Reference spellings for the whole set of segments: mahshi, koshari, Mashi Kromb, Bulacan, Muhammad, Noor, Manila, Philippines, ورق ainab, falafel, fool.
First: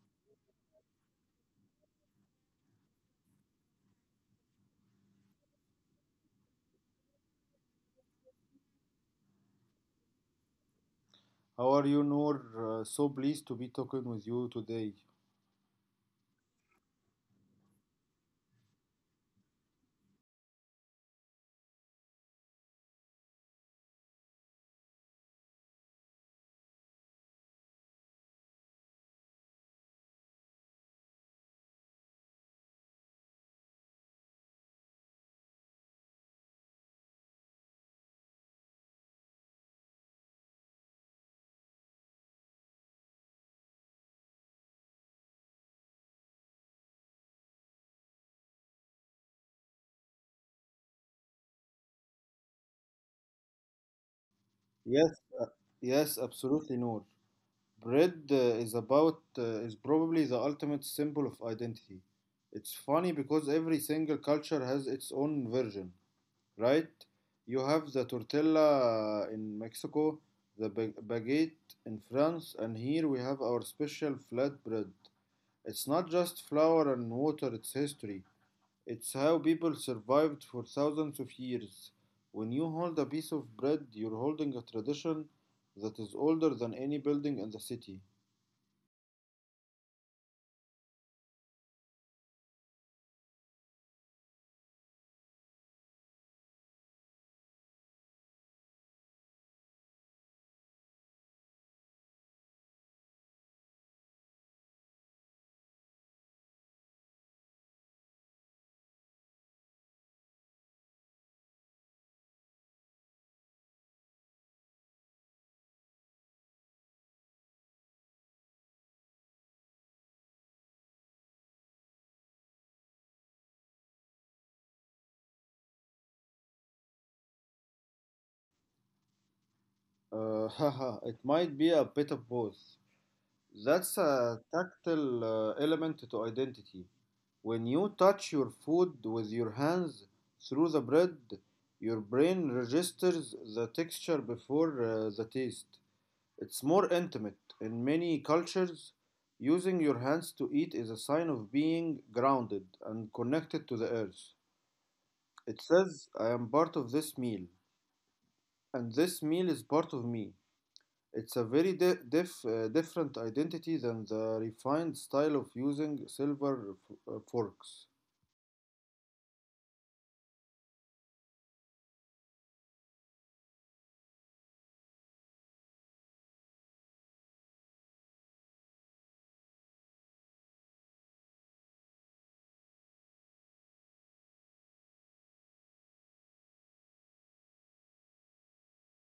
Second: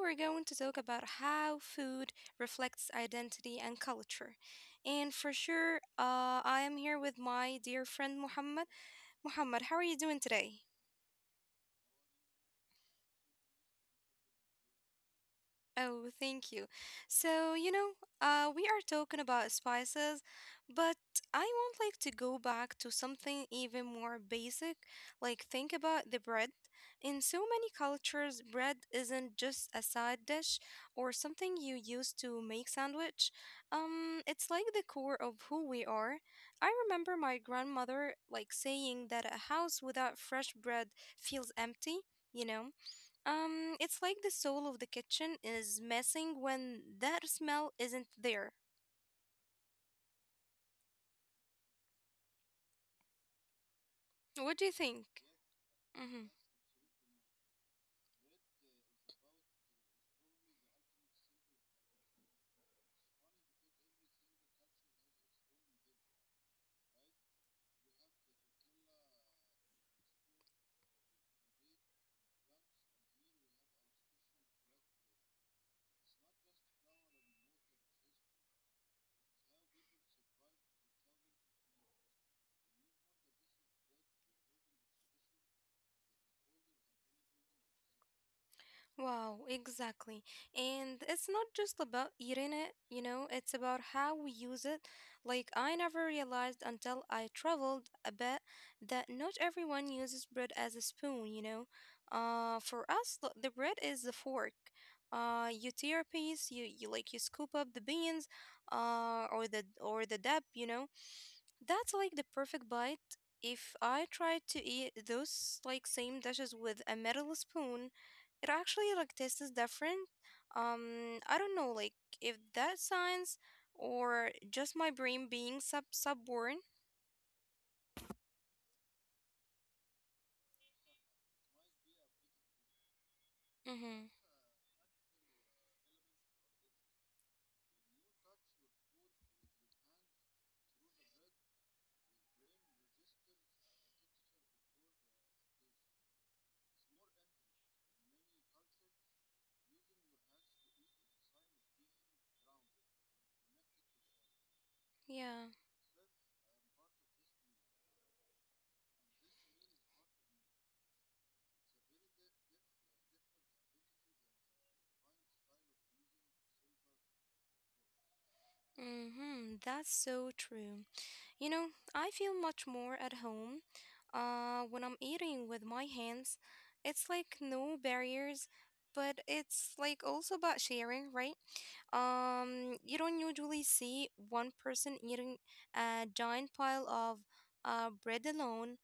we're going to talk about how food reflects identity and culture. And for sure, I am here with my dear friend Muhammad. Muhammad, how are you doing today? How are you, Noor? So pleased to be talking with you today. Oh, thank you. So, you know, we are talking about spices, but I want like to go back to something even more basic. Like think about the bread. In so many cultures, bread isn't just a side dish or something you use to make sandwich. It's like the core of who we are. I remember my grandmother like saying that a house without fresh bread feels empty, you know? It's like the soul of the kitchen is missing when that smell isn't there. What do you Yes, think? yes, Mm-hmm. absolutely, Noor. Bread is about is probably the ultimate symbol of identity. It's funny because every single culture has its own version, right? You have the tortilla in Mexico, the baguette in France, and here we have our special flatbread. It's not just flour and water; it's history. It's how people survived for thousands of years. When you hold a piece of bread, you're holding a tradition that is older than any building in the city. Wow, exactly. And it's not just about eating it, it's about how we use it. Like, I never realized until I traveled a bit that not everyone uses bread as a spoon. For us, the bread is the fork. You tear a piece, you like you scoop up the beans, or the dab, you know. That's like the perfect bite. If I tried to eat those like same dishes with a metal spoon, it actually like tastes different. I don't know, like if that's science or just my brain being subborn. Haha, it might be a bit of both. That's Mm-hmm. a tactile element to identity. When you touch your food with your hands through the bread, your brain registers the texture before the taste. It's more intimate. In many cultures, using your hands to eat is a sign of being grounded and connected to the earth. It Yeah. says, I am part of this meal, and this meal is part of me. It's a very different identity than the refined style of using silver forks. Mm-hmm. That's so true. You know, I feel much more at home uh, when I'm eating with my hands. It's like no barriers, but it's like also about sharing, right? You don't usually see one person eating a giant pile of bread alone.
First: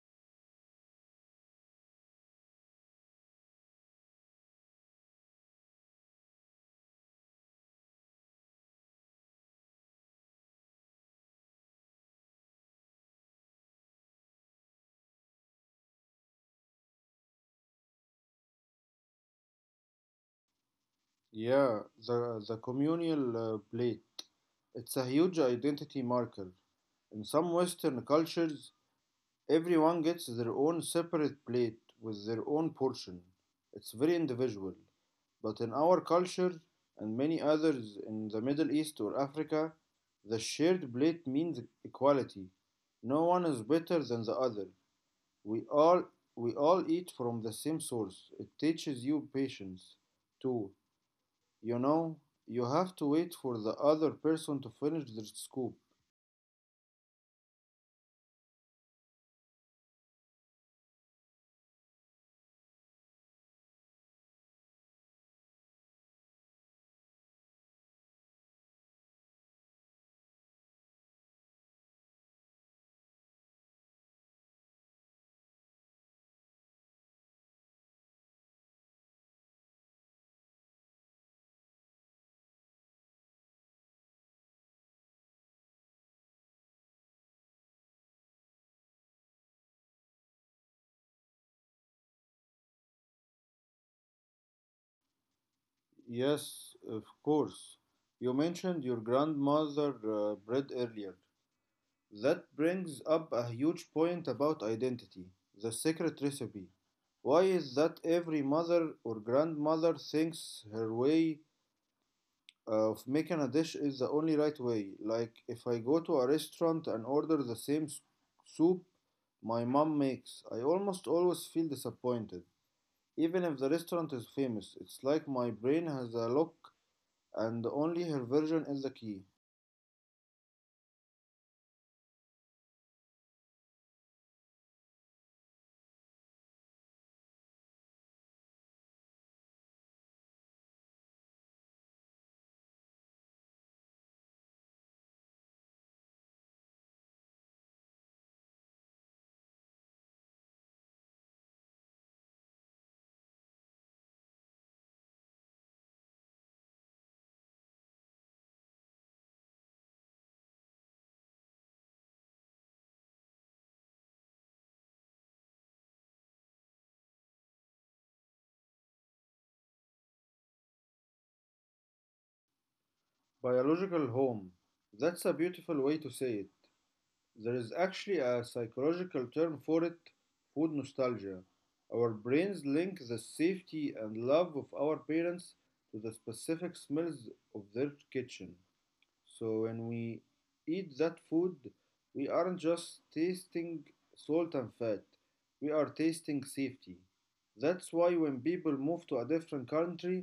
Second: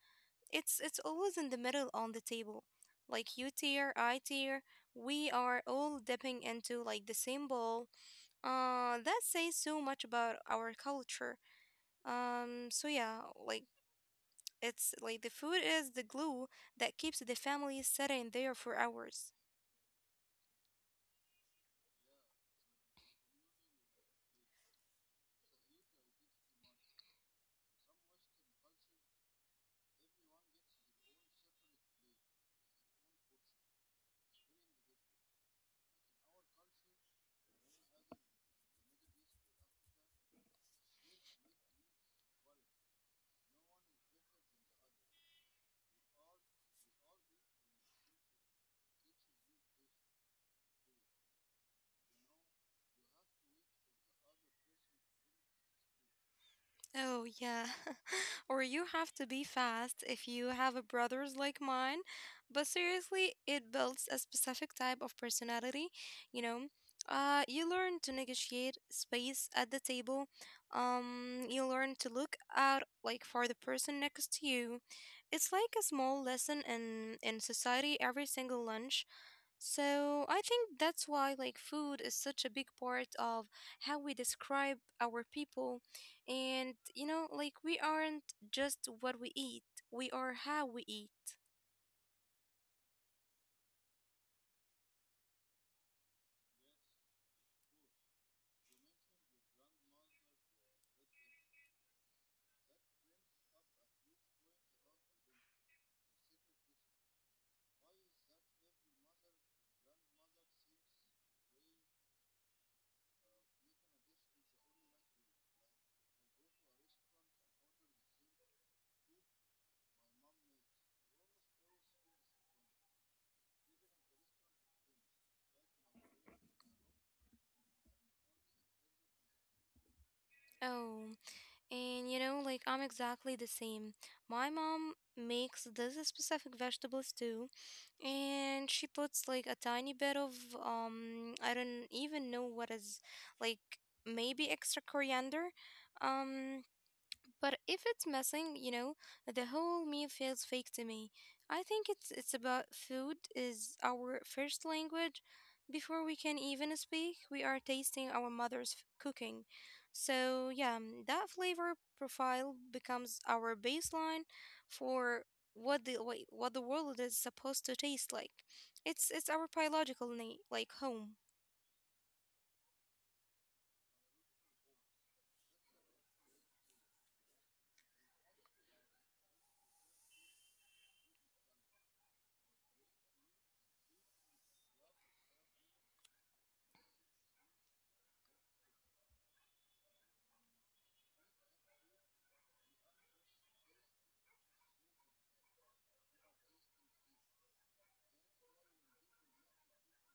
It's always in the middle on the table. Like you tier, I tier, we are all dipping into like the same bowl. That says so much about our culture. So yeah, like it's like the food is the glue that keeps the family sitting there for hours. Yeah, the communal plate. It's a huge identity marker. In some Western cultures, everyone gets their own separate plate with their own portion. It's very individual. But in our culture and many others in the Middle East or Africa, the shared plate means equality. No one is better than the other. We all we all eat from the same source. It teaches you patience too. You know, you have to wait for the other person to finish their scoop. Oh, yeah. Or you have to be fast if you have a brothers like mine. But seriously, it builds a specific type of personality, you know. You learn to negotiate space at the table. You learn to look out like for the person next to you. It's like a small lesson in society every single lunch. So I think that's why like food is such a big part of how we describe our people, and you know like we aren't just what we eat, we are how we eat. Yes, of course. You mentioned your grandmother bread earlier. That brings up a huge point about identity, the secret recipe. Why is that every mother or grandmother thinks her way of making a dish is the only right way? Like if I go to a restaurant and order the same soup my mom makes, I almost always feel disappointed. Even if the restaurant is famous, it's like my brain has a lock and only her version is the key. Oh, and you know like I'm exactly the same. My mom makes this specific vegetables too, and she puts like a tiny bit of um, I don't even know what is, like maybe extra coriander, um but if it's missing, you know, the whole meal feels fake to me. I think it's about food is our first language. Before we can even speak, we are tasting our cooking. So yeah, mm, that flavor profile becomes our baseline for what the what the world is supposed to taste like. It's our biological need, like home. Biological home. That's a beautiful way to say it. There is actually a psychological term for it, food nostalgia. Our brains link the safety and love of our parents to the specific smells of their kitchen. So when we eat that food, we aren't just tasting salt and fat, we are tasting safety. That's why when people move to a different country,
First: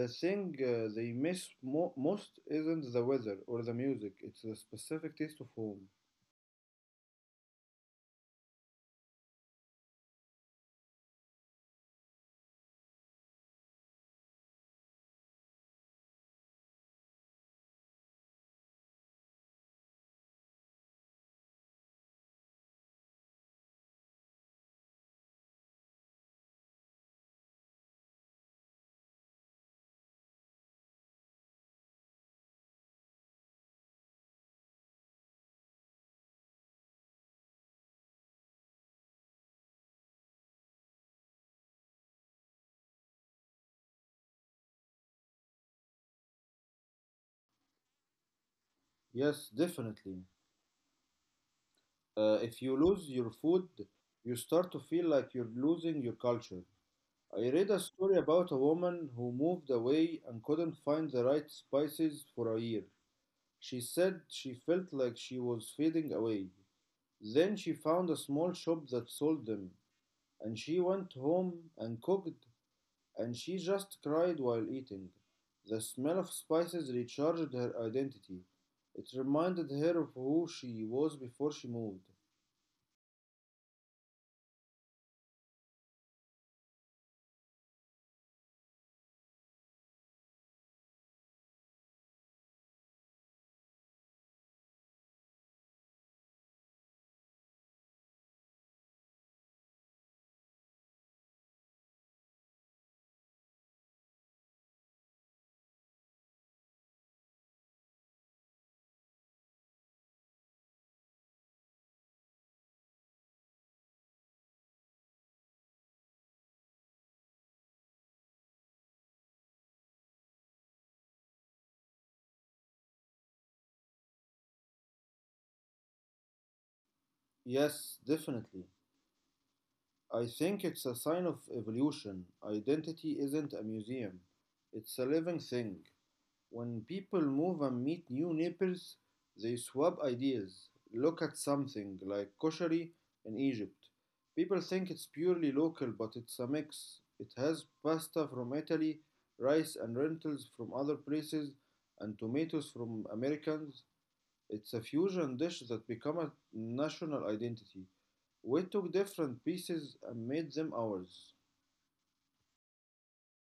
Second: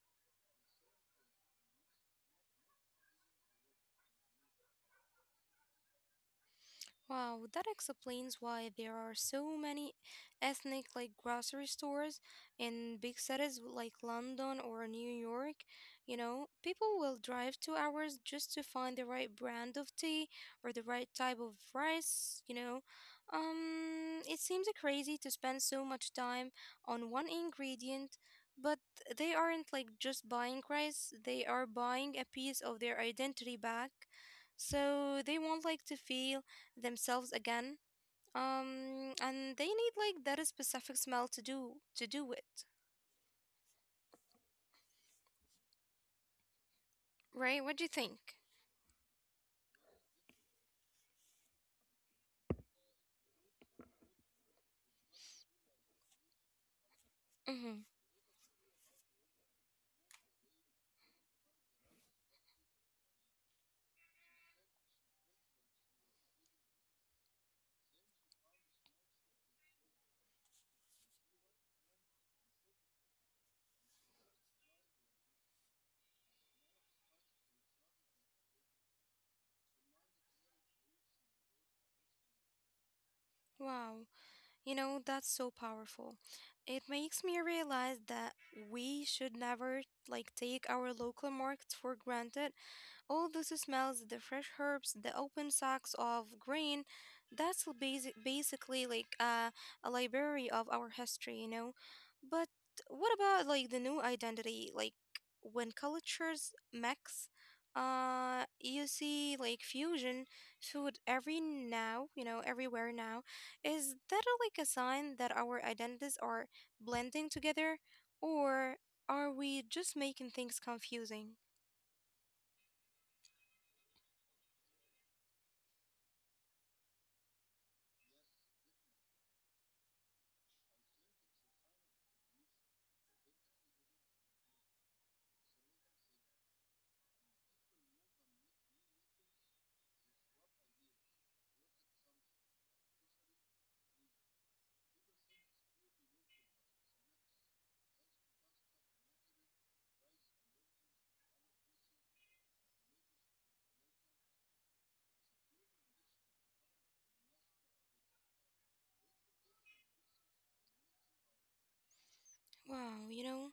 the thing most isn't the weather or the music, it's the specific taste of home. Wow, that explains why there are so many ethnic like grocery stores in big cities like London or New York. You know, people will drive 2 hours just to find the right brand of tea or the right type of rice, you know. It seems crazy to spend so much time on one ingredient, but they aren't like just buying rice, they are buying a piece of their identity back. So they want like to feel themselves again, um, and they need like that specific smell to do it, right? What do you think? Yes, definitely. If you lose your food, you start to feel like you're losing your culture. I read a Mm-hmm. story about a woman who moved away and couldn't find the right spices for a year. She said she felt like she was fading away. Then she found a small shop that sold them, and she went home and cooked, and she just cried while eating. The smell of spices recharged her identity. It reminded her of who she was before she moved. Wow, you know that's so powerful. It makes me realize that we should never like take our local markets for granted. All those smells, the fresh herbs, the open sacks of grain, that's basically like a library of our history, you know. But what about like the new identity? Like when cultures mix, you see like fusion food every everywhere now. Is that like a sign that our identities are blending together, or are we just making things confusing? Yes, definitely. I think it's a sign of evolution. Identity isn't a museum, it's a living thing. When people move and meet new neighbors, they swap ideas. Look at something like koshari in Egypt. People think it's purely local, but it's a mix. It has pasta from Italy, rice and lentils from other places, and tomatoes from Americans. It's a fusion dish that became a national identity. We took different pieces and made them ours. Wow, you know.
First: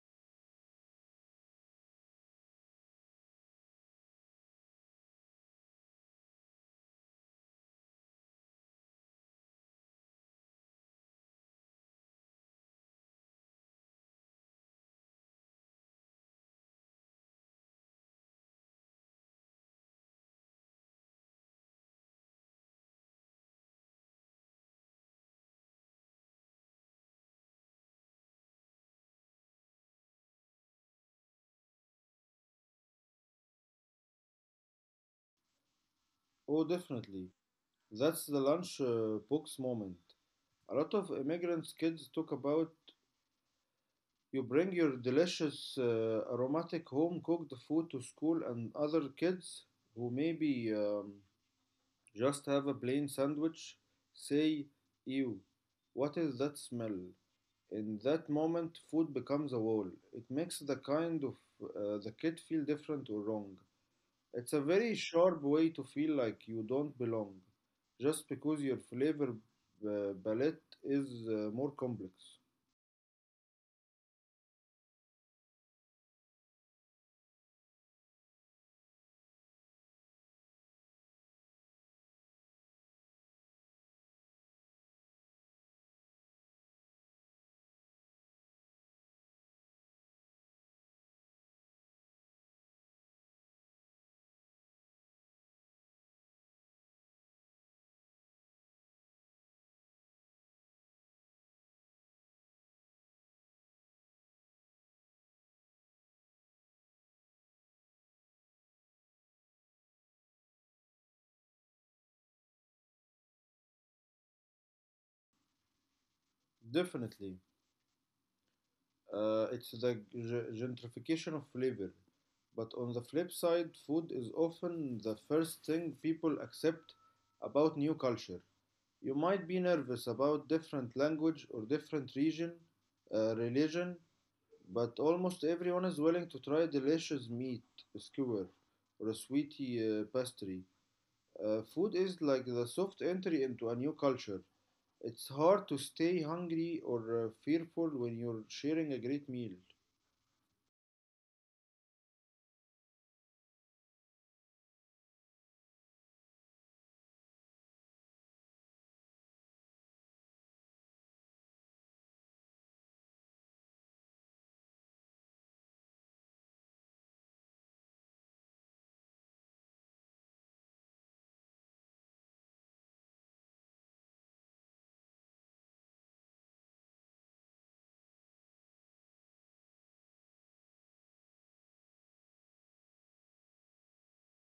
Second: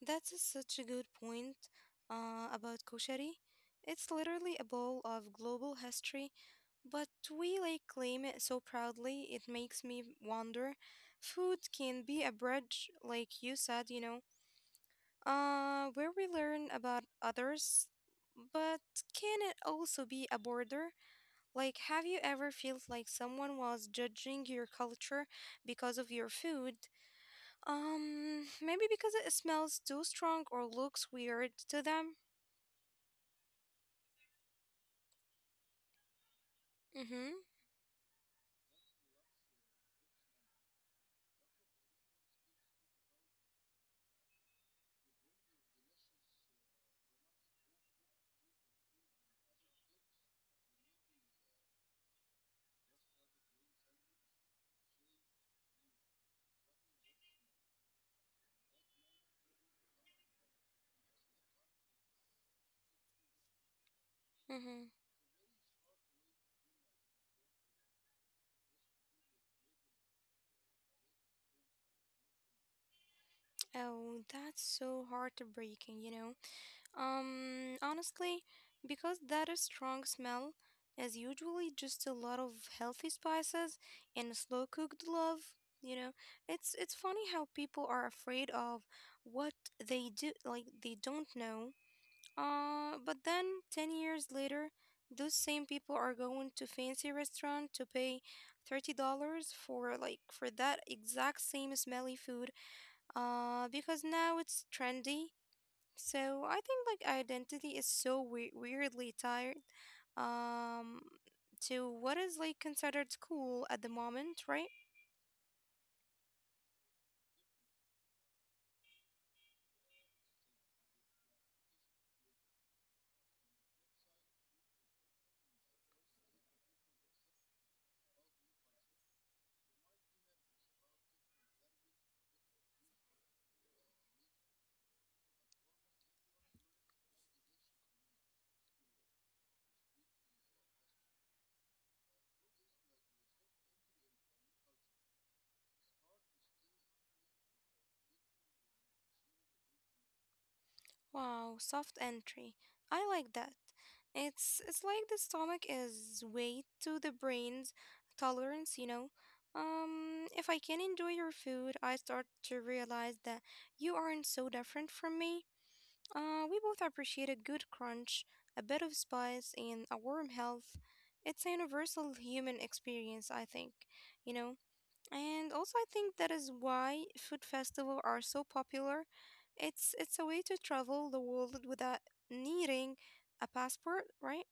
Such a good point about koshari. It's literally a bowl of global history, but we like claim it so proudly. It makes me wonder. Food can be a bridge, like you said, you know, where we learn about others. But can it also be a border? Like, have you ever felt like someone was judging your culture because of your food? Maybe because it smells too strong or looks weird to them. Oh, Mm-hmm. definitely. That's the lunchbox moment. A lot of immigrants' kids talk about, you bring your delicious, aromatic home cooked food to school, and other kids who maybe just have a plain sandwich say, "Ew, what is that smell?" In that moment, food becomes a wall. It makes the kind of the kid feel different or wrong. It's a Mm-hmm. very sharp way to feel like you don't belong, just because your flavor palette is more complex. Oh, that's so heartbreaking, you know. Honestly, because that is strong smell is usually just a lot of healthy spices and slow cooked love, you know. It's funny how people are afraid of what they do like they don't know. But then 10 years later, those same people are going to fancy restaurant to pay $30 for that exact same smelly food uh, because now it's trendy. So I think like identity is so weirdly tired um to what is like considered cool at the moment, right? Definitely. It's the gentrification of flavor. But on the flip side, food is often the first thing people accept about new culture. You might be nervous about different language or different region, religion, but almost everyone is willing to try delicious meat skewer or a sweetie pastry. Food is like the soft entry into a new culture. It's hard to stay hungry or fearful when you're sharing a great meal. Wow, soft entry. I like that. It's like the stomach is weight to the brain's tolerance, you know. If I can enjoy your food, I start to realize that you aren't so different from me. We both appreciate a good crunch, a bit of spice, and a warm health. It's a universal human experience, I think. You know, and also, I think that is why food festivals are so popular. It's a way to travel the world without needing a passport, right?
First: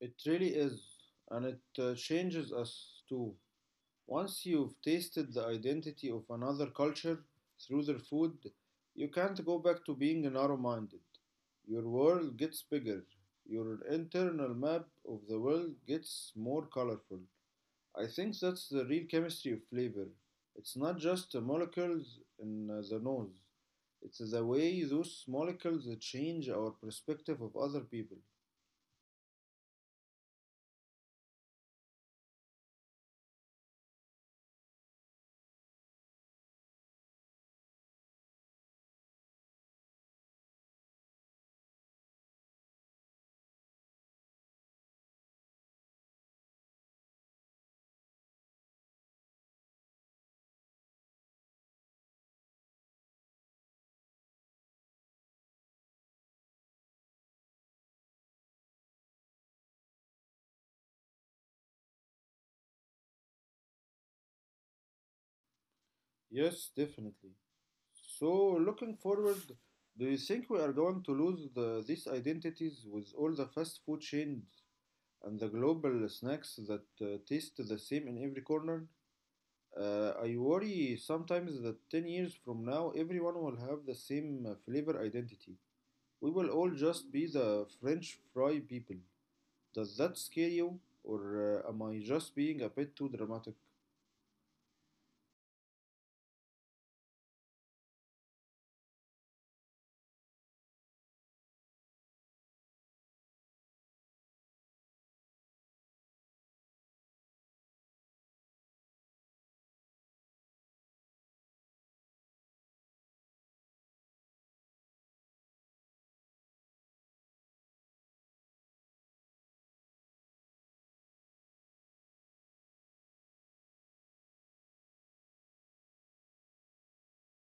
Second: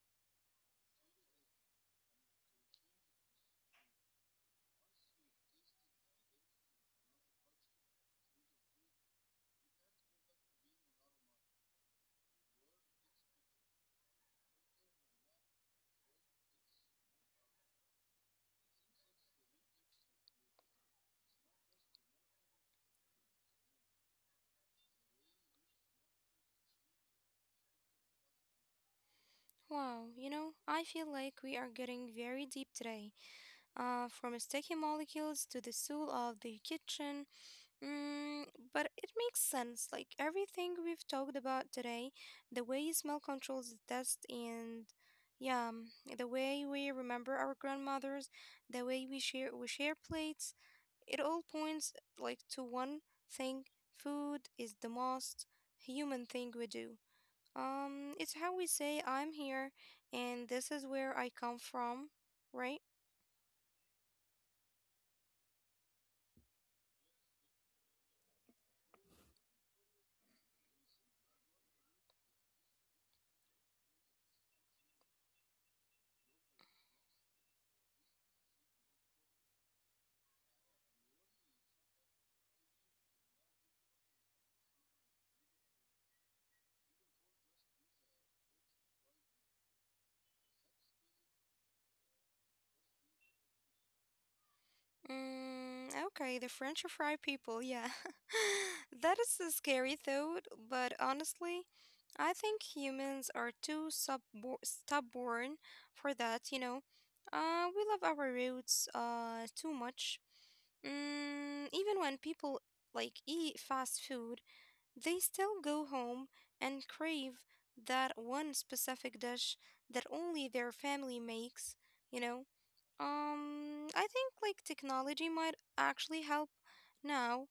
It really is, and it changes us too. Once you've tasted the identity of another culture through their food, you can't go back to being narrow minded. Your world gets bigger, your internal map of the world gets more colorful. I think that's the real chemistry of flavor. It's not just the molecules in the nose, it's the way those molecules change our perspective of other people. Wow, you know, I feel like we are getting very deep today. From sticky molecules to the soul of the kitchen. Mm, but it makes sense. Like everything we've talked about today, the way smell controls the taste, and yeah, mm, the way we remember our grandmothers, the way we share plates. It all points like to one thing. Food is the most human thing we do. It's how we say I'm here and this is where I come from, right? Yes, definitely. So, looking forward, do you think we are going to lose these identities with all the fast food chains and the global snacks that taste the same in every corner? I worry sometimes that 10 years from now, everyone will have the same flavor identity. We will all just be the French fry people. Does that scare you? Or am I just being a bit too dramatic? Mm, okay, the French fry people, yeah. That is a scary thought, but honestly, I think humans are too stubborn for that, you know. We love our roots too much. Mm, even when people like eat fast food, they still go home and crave that one specific dish that only their family makes, you know? I think like technology might actually help now.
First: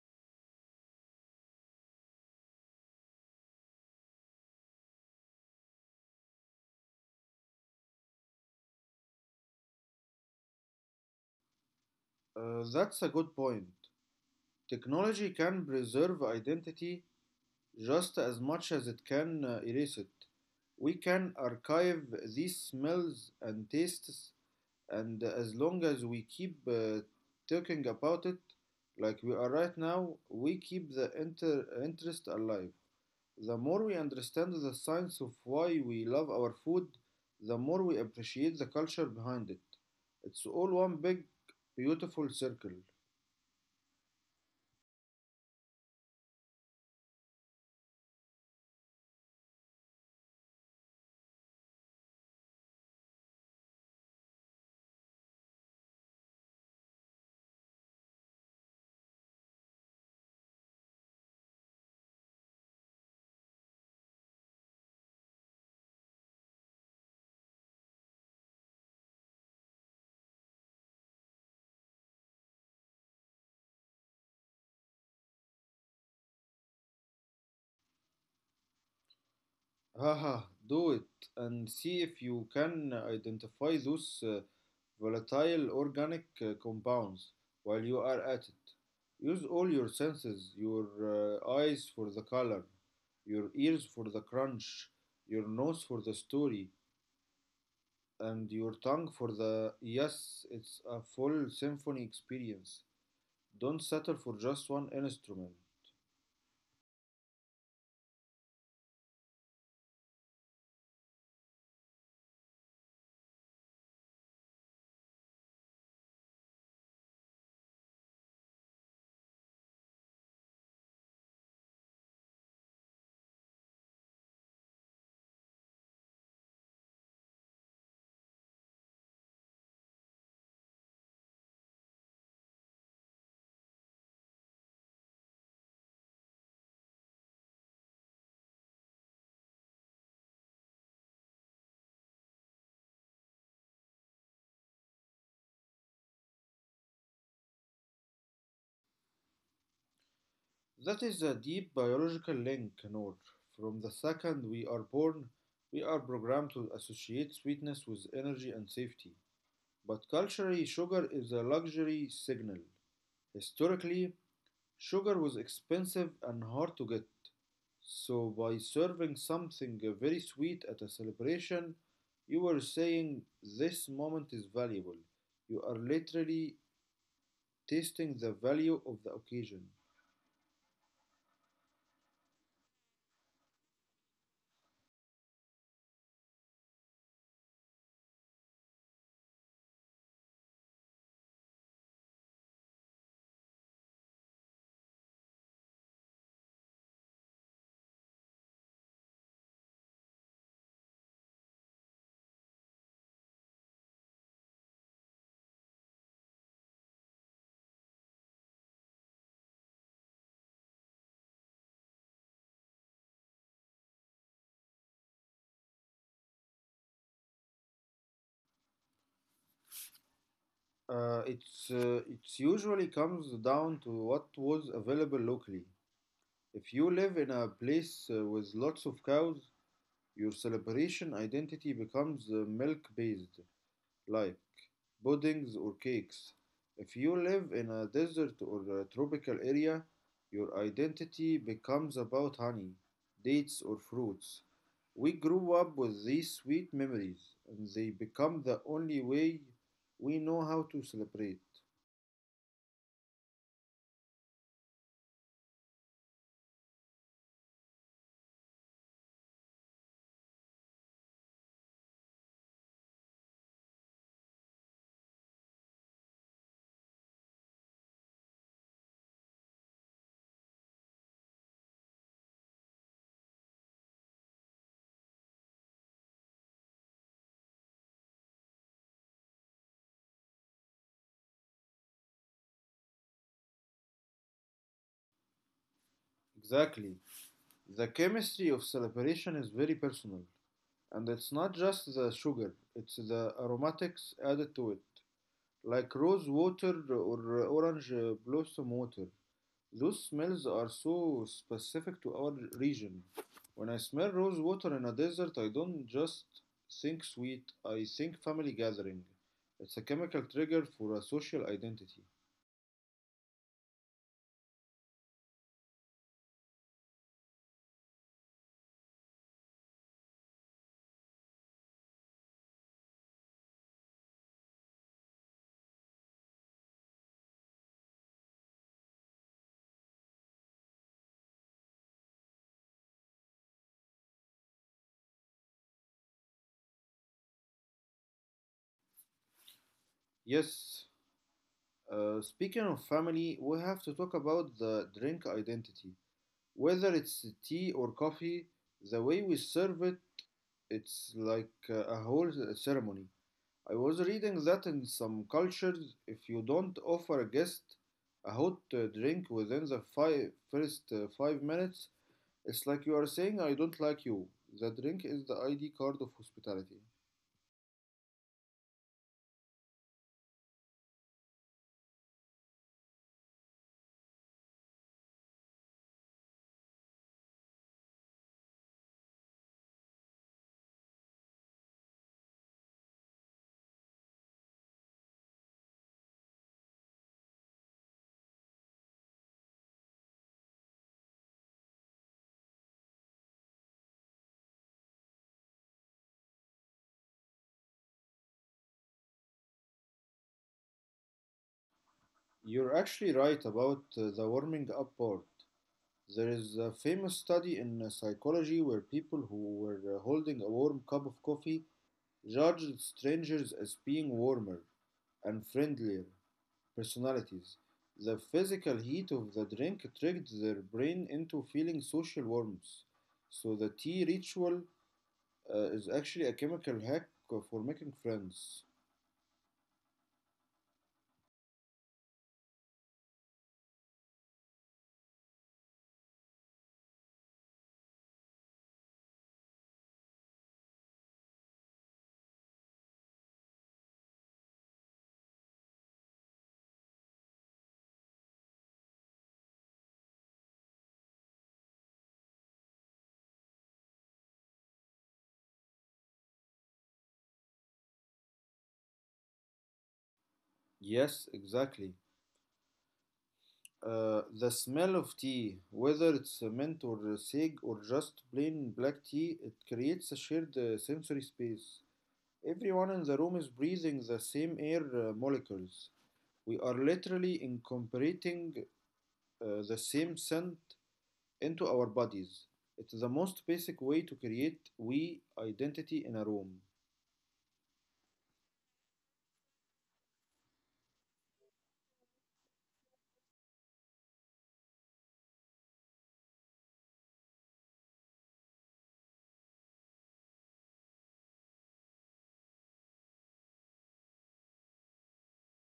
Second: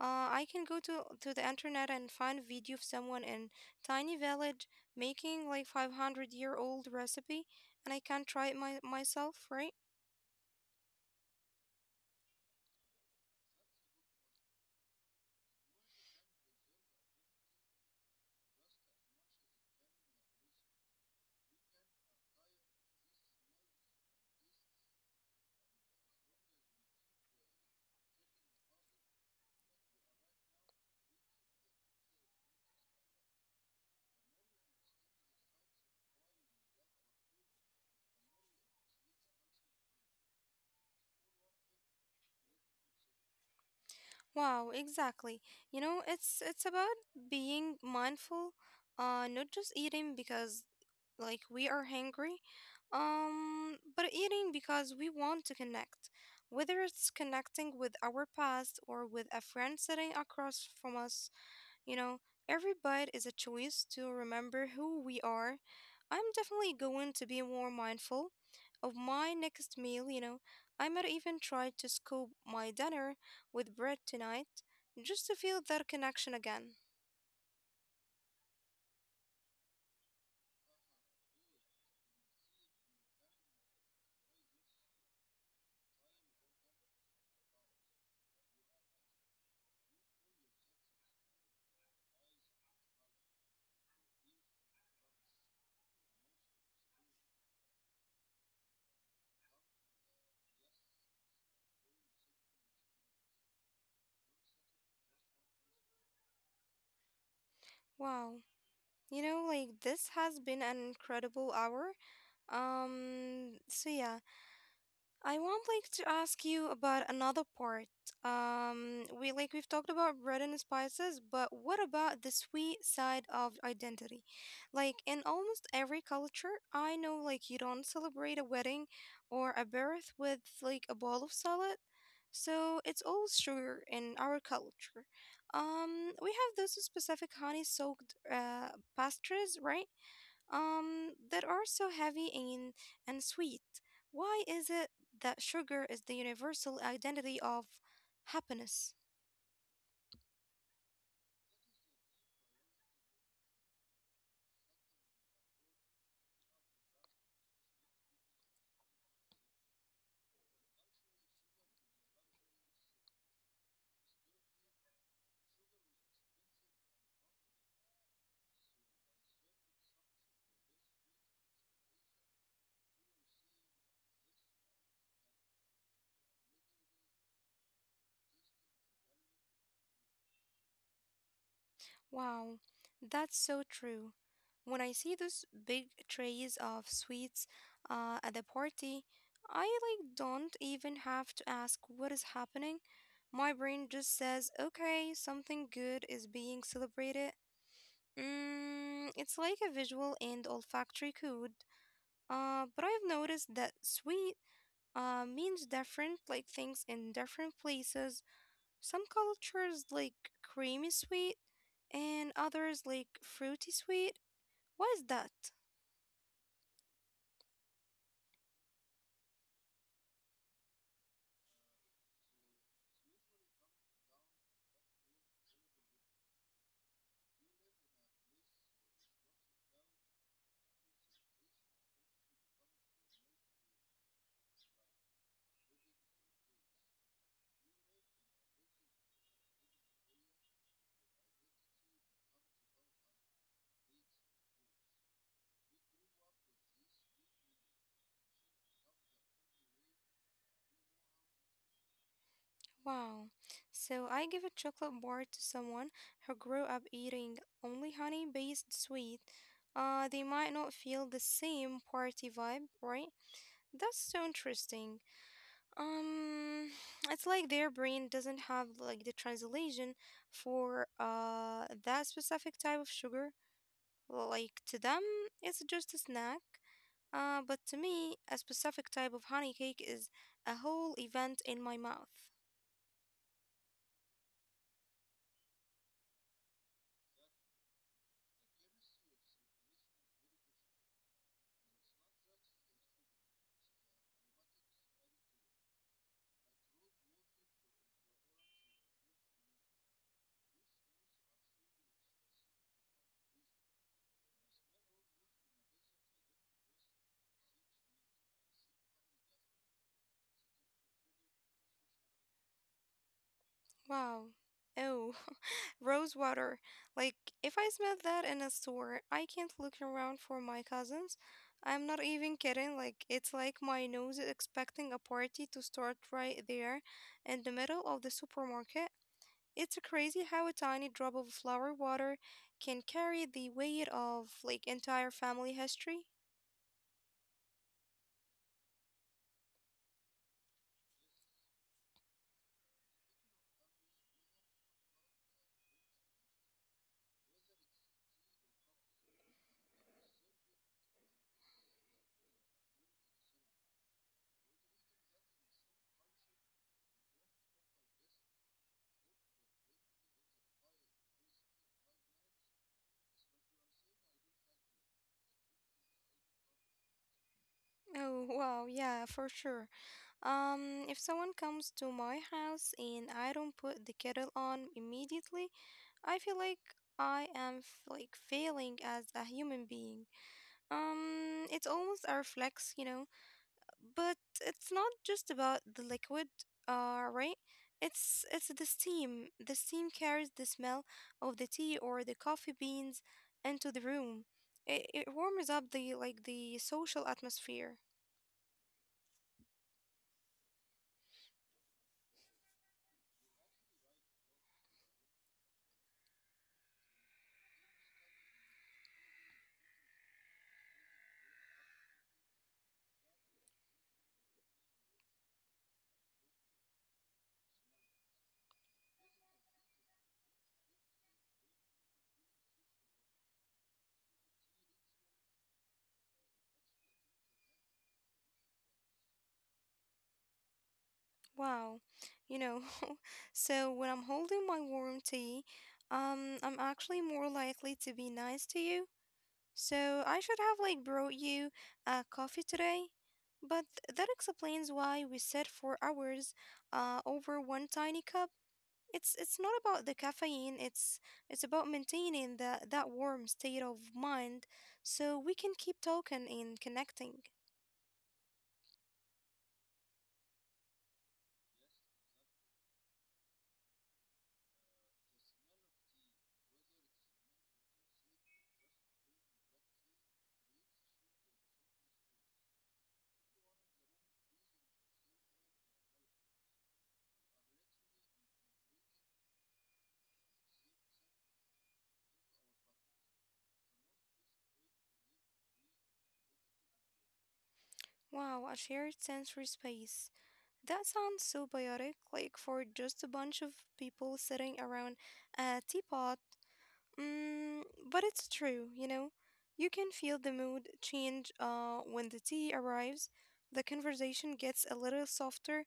I can go to the internet and find a video of someone in tiny village making like 500-year-old recipe, and I can try it myself, right? That's a good point. Technology can preserve identity just as much as it can erase it. We can archive these smells and tastes, and as long as we keep talking about it, like we are right now, we keep the interest alive. The more we understand the science of why we love our food, the more we appreciate the culture behind it. It's all one big, beautiful circle. Wow, exactly. You know, it's about being mindful, not just eating because like we are hungry, but eating because we want to connect. Whether it's connecting with our past or with a friend sitting across from us, you know, every bite is a choice to remember who we are. I'm definitely going to be more mindful of my next meal, you know. I might even try to scoop my dinner with bread tonight just to feel that connection again. Haha, do it and see if you can identify those volatile organic compounds while you are at it. Use all your senses, your eyes for the color, your ears for the crunch, your nose for the story, and your tongue for the yes, it's a full symphony experience. Don't settle for just one instrument. Wow. You know, like this has been an incredible hour. So yeah. I want like to ask you about another part. We like we've talked about bread and spices, but what about the sweet side of identity? Like in almost every culture, I know like you don't celebrate a wedding or a birth with like a bowl of salad. So it's all sugar in our culture. We have those specific honey-soaked uh, pastries, right? That are so heavy and sweet. Why is it that sugar is the universal identity of happiness? That is a deep biological link, Noor. From the second we are born, we are programmed to associate sweetness with energy and safety. But culturally, sugar is a luxury signal. Historically, sugar was expensive and hard to get, so by serving something very sweet at a celebration, you were saying this moment is valuable. You are literally tasting the value of the occasion. Wow, that's so true. When I see those big trays of sweets at the party, I like don't even have to ask what is happening. My brain just says, okay, something good is being celebrated. Mm, it's like a visual and olfactory code. But I've noticed that sweet means different like things in different places. Some cultures like creamy sweet and others like fruity sweet. What is that? It's usually comes down to what was available locally. If you live in a place with lots of cows, your celebration identity becomes milk based life, puddings, or cakes. If you live in a desert or a tropical area, your identity becomes about honey, dates, or fruits. We grew up with these sweet memories, and they become the only way we know how to celebrate. Wow. So I give a chocolate bar to someone who grew up eating only honey based sweet. They might not feel the same party vibe, right? That's so interesting. Um, it's like their brain doesn't have like the translation for uh, that specific type of sugar. Like to them, it's just a snack. But to me, a specific type of honey cake is a whole event in my mouth. Exactly. The chemistry of celebration is very personal, and it's not just the sugar, it's the aromatics added to it, like rose water or orange blossom water. Those smells are so specific to our region. When I smell rose water in a desert, I don't just think sweet, I think family gathering. It's a chemical trigger for a social identity. Wow. Oh, rose water. Like, if I smell that in a store, I can't look around for my cousins. I'm not even kidding. Like, it's like my nose is expecting a party to start right there in the middle of the supermarket. It's crazy how a tiny drop of flower water can carry the weight of, like, entire family history. Yes, speaking of family, we have to talk about the drink identity. Whether it's tea or coffee, the way we serve it, it's like a whole ceremony. I was reading that in some cultures, if you don't offer a guest a hot drink within the first 5 minutes, it's like you are saying, I don't like you. The drink is the ID card of hospitality. Oh, wow. Yeah, for sure. If someone comes to my house and I don't put the kettle on immediately, I feel like I am like failing as a human being. It's almost a reflex, you know. But it's not just about the liquid, right? It's the steam. The steam carries the smell of the tea or the coffee beans into the room. It warms up the like the social atmosphere. You're actually right about the warming up part. There is a famous study in psychology where people who were holding a warm cup of coffee judged strangers as being warmer and friendlier personalities. The physical heat of the drink tricked their brain into feeling social warmth. So the tea ritual is actually a chemical hack for making friends. Wow. You know, so when I'm holding my warm tea, I'm actually more likely to be nice to you. So I should have like brought you a coffee today. But that explains why we sat for hours over one tiny cup. It's not about the caffeine, it's about maintaining that warm state of mind so we can keep talking and connecting. Yes, exactly. The smell of tea, whether it's mint or sage or just plain black tea, it creates a shared sensory space. Everyone in the room is breathing the same air molecules. We are literally incorporating the same scent into our bodies. It's the most basic way to create we identity in a room. Wow, a shared sensory space. That sounds so biotic, like for just a bunch of people sitting around a teapot. Mm, but it's true, you know. You can feel the mood change when the tea arrives. The conversation gets a little softer,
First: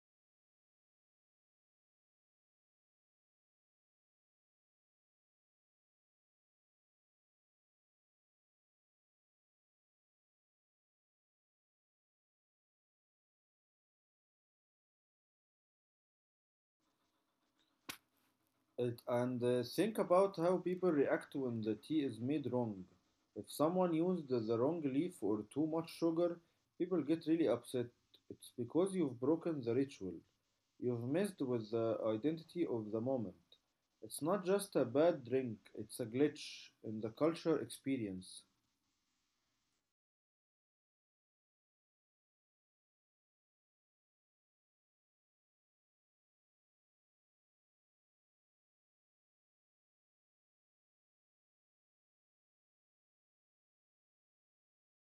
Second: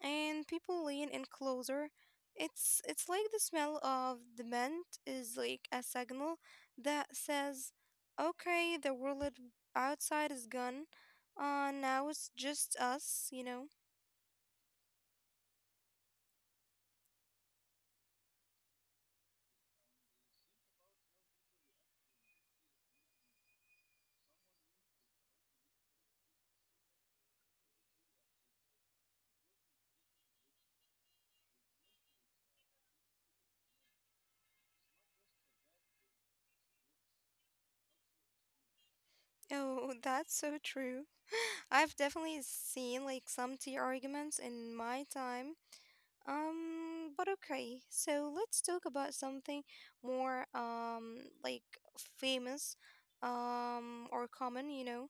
and people lean in closer. It's like the smell of the mint is like a signal that says, "Okay, the world outside is gone. Now it's just us," you know. It, and think about how people react when the tea is made wrong. If someone used the wrong leaf or too much sugar, people get really upset. It's because you've broken the ritual. You've messed with the identity of the moment. It's not just a bad drink, it's a glitch in the culture experience. Oh, that's so true. I've definitely seen like some tea arguments in my time. But okay. So let's talk about something more like famous or common, you know.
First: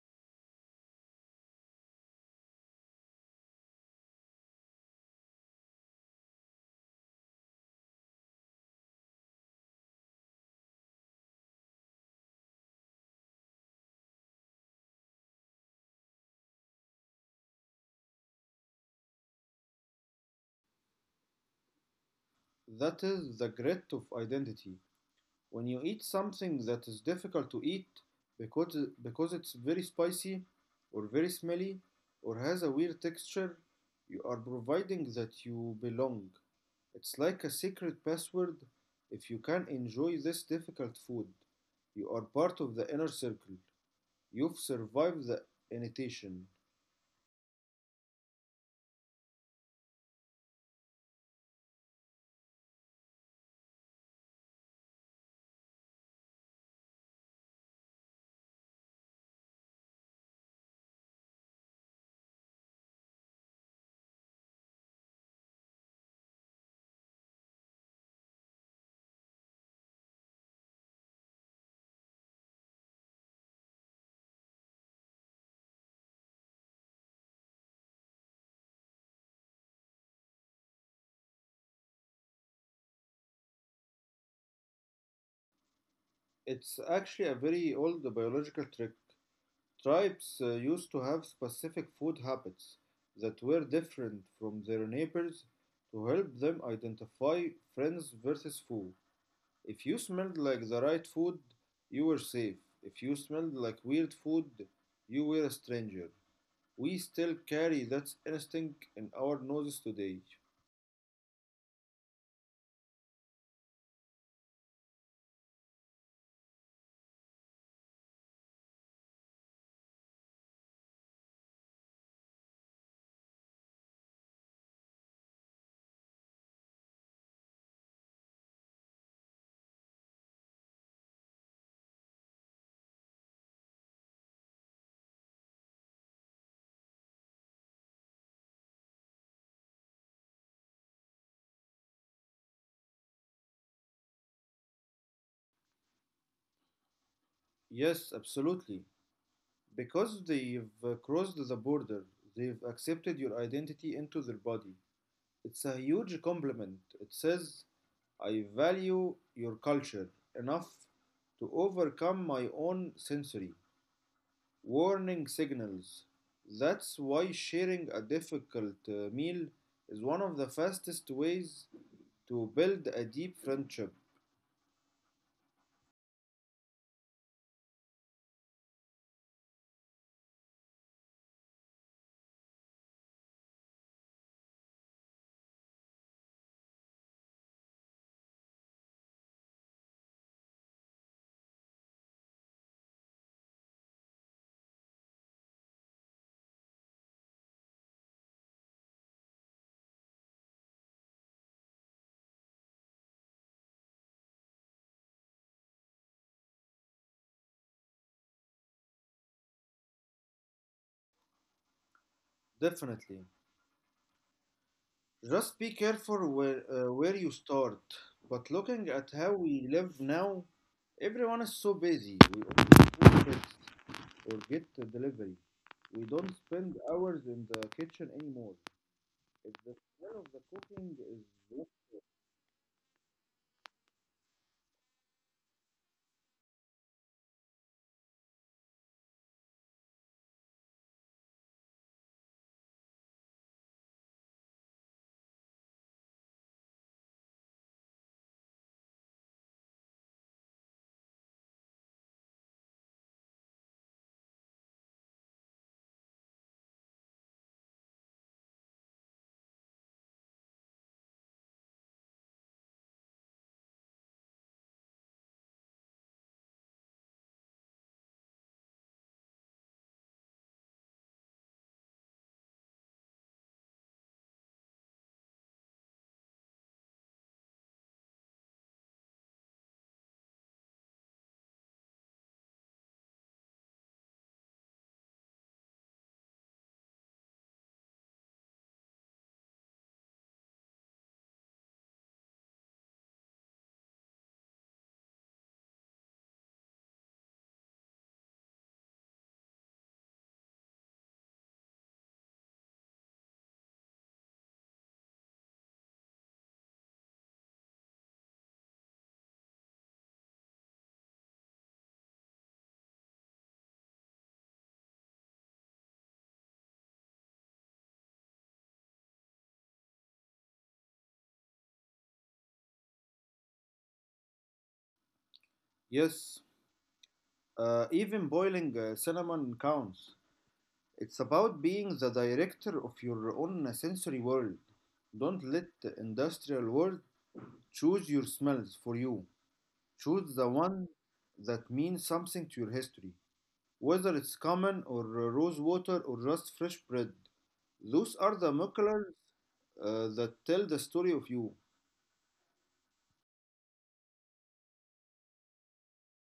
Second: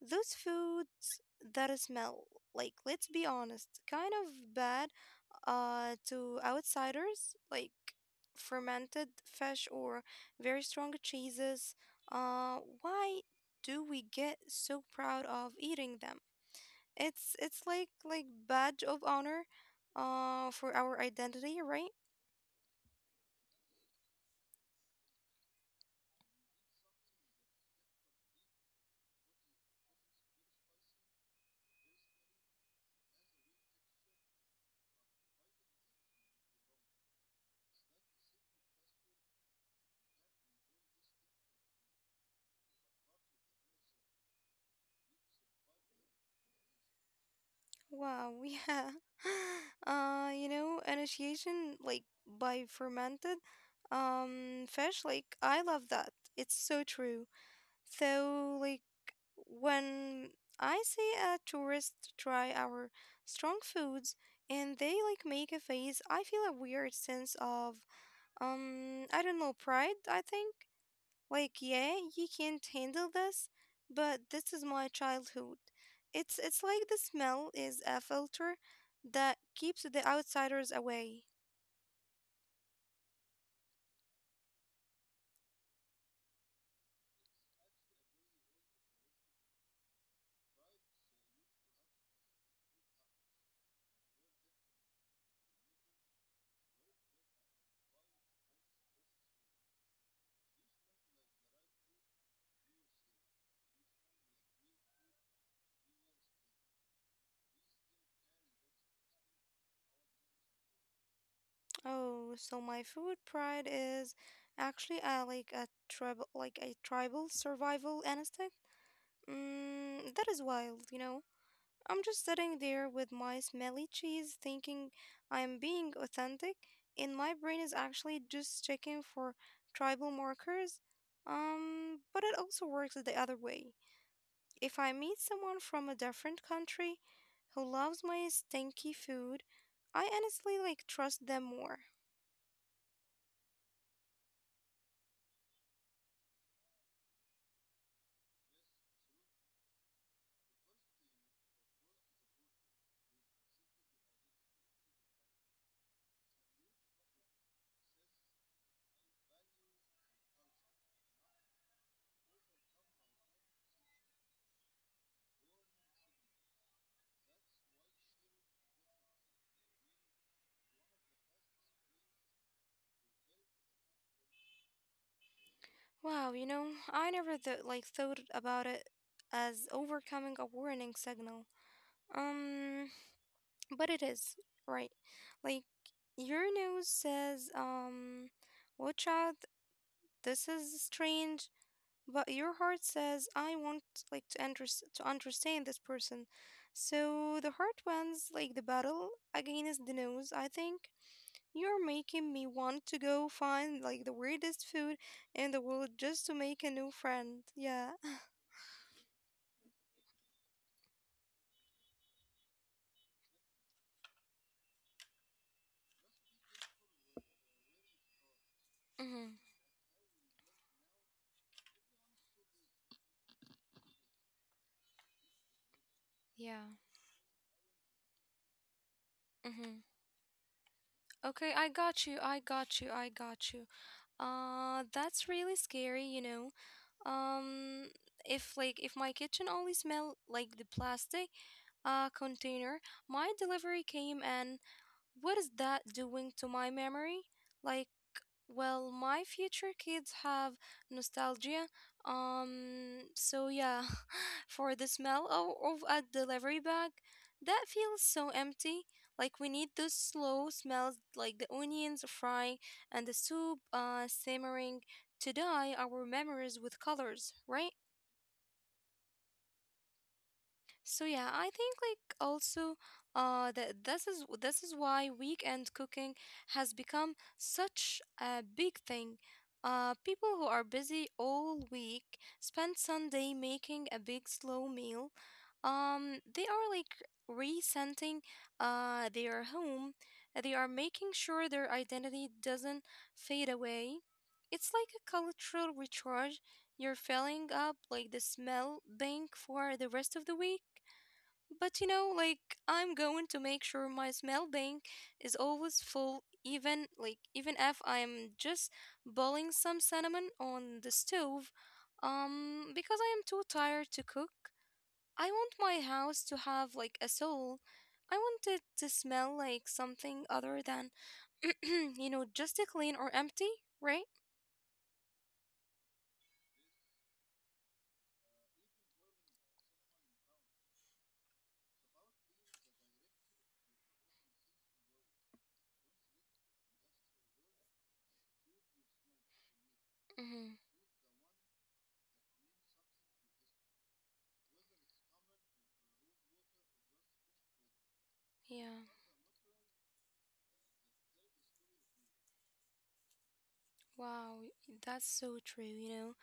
Those foods that smell like, let's be honest, kind of bad to outsiders, like fermented fish or very strong cheeses. Why do we get so proud of eating them? It's like like badge of honor, for our identity, right? That is the grit of identity. When you eat something that is difficult to eat because because it's very spicy or very smelly or has a weird texture, you are providing that you belong. It's like a secret password. If you can enjoy this difficult food, you are part of the inner circle. You've survived the initiation. Wow, yeah. You know, initiation like by fermented, fish. Like I love that. It's so true. So, like, when I see a tourist try our strong foods and they like make a face, I feel a weird sense of, I don't know, pride, I think. Like, yeah, you can't handle this, but this is my childhood. It's like the smell is a filter that keeps the outsiders away. It's actually a very old biological trick. Tribes used to have specific food habits that were different from their neighbors to help them identify friends versus foe. If you smelled like the right food, you were safe. If you smelled like weird food, you were a stranger. We still carry that instinct in our noses today. Oh, so my food pride is actually a like a tribal survival instinct. That is wild, you know. I'm just sitting there with my smelly cheese thinking I'm being authentic, and my brain is actually just checking for tribal markers. But it also works the other way. If I meet someone from a different country who loves my stinky food, I honestly like trust them more. Yes, absolutely. Because they've crossed the border, they've accepted your identity into their body. It's a huge compliment. It says, I value your culture enough to overcome my own sensory warning signals. That's why sharing a difficult meal is one of the fastest ways to build a deep friendship. Wow, you know, I never like thought about it as overcoming a warning signal. Um, But it is, right? Like your nose says, watch out, this is strange, but your heart says, I want like to understand this person. So the heart wins like the battle against the nose, I think. You're making me want to go find like the weirdest food in the world just to make a new friend. Yeah. Definitely. Just be careful where you start. But looking at how Mm-hmm. we live now, everyone is so busy. We all have kids, or get a delivery. We don't Yeah. spend hours in the kitchen anymore. If the Mm-hmm. smell of the cooking is Okay, what- I got you. I got you. I got you. That's really scary, you know. Um, if like if my kitchen only smell like the plastic container, my delivery came and what is that doing to my memory? Like well, my future kids have nostalgia. So yeah, for the smell of a delivery bag, that feels so empty. Like we need those slow smells, like the onions frying and the soup simmering, to dye our memories with colors, right? So yeah, I think like also that this is why weekend cooking has become such a big thing. Uh, people who are busy all week spend Sunday making a big slow meal. Um, they are like resenting their home. They are making sure their identity doesn't fade away. It's like a cultural recharge. You're filling up like the smell bank for the rest of the week. But you know, like I'm going to make sure my smell bank is always full even if I'm just boiling some cinnamon on the stove. Um, because I am too tired to cook. I want my house to have like a soul. I want it to smell like something other than you know, just a clean or empty, right? Yes, even boiling cinnamon counts. It's about being the director of your own sensory world. Don't let the industrial world choose your smells for you. Choose the Mm-hmm. one that means something to your history. Whether it's common or rose water or just fresh bread. Those are the Yeah. molecular that tell the story of you. Wow, that's so true, you know.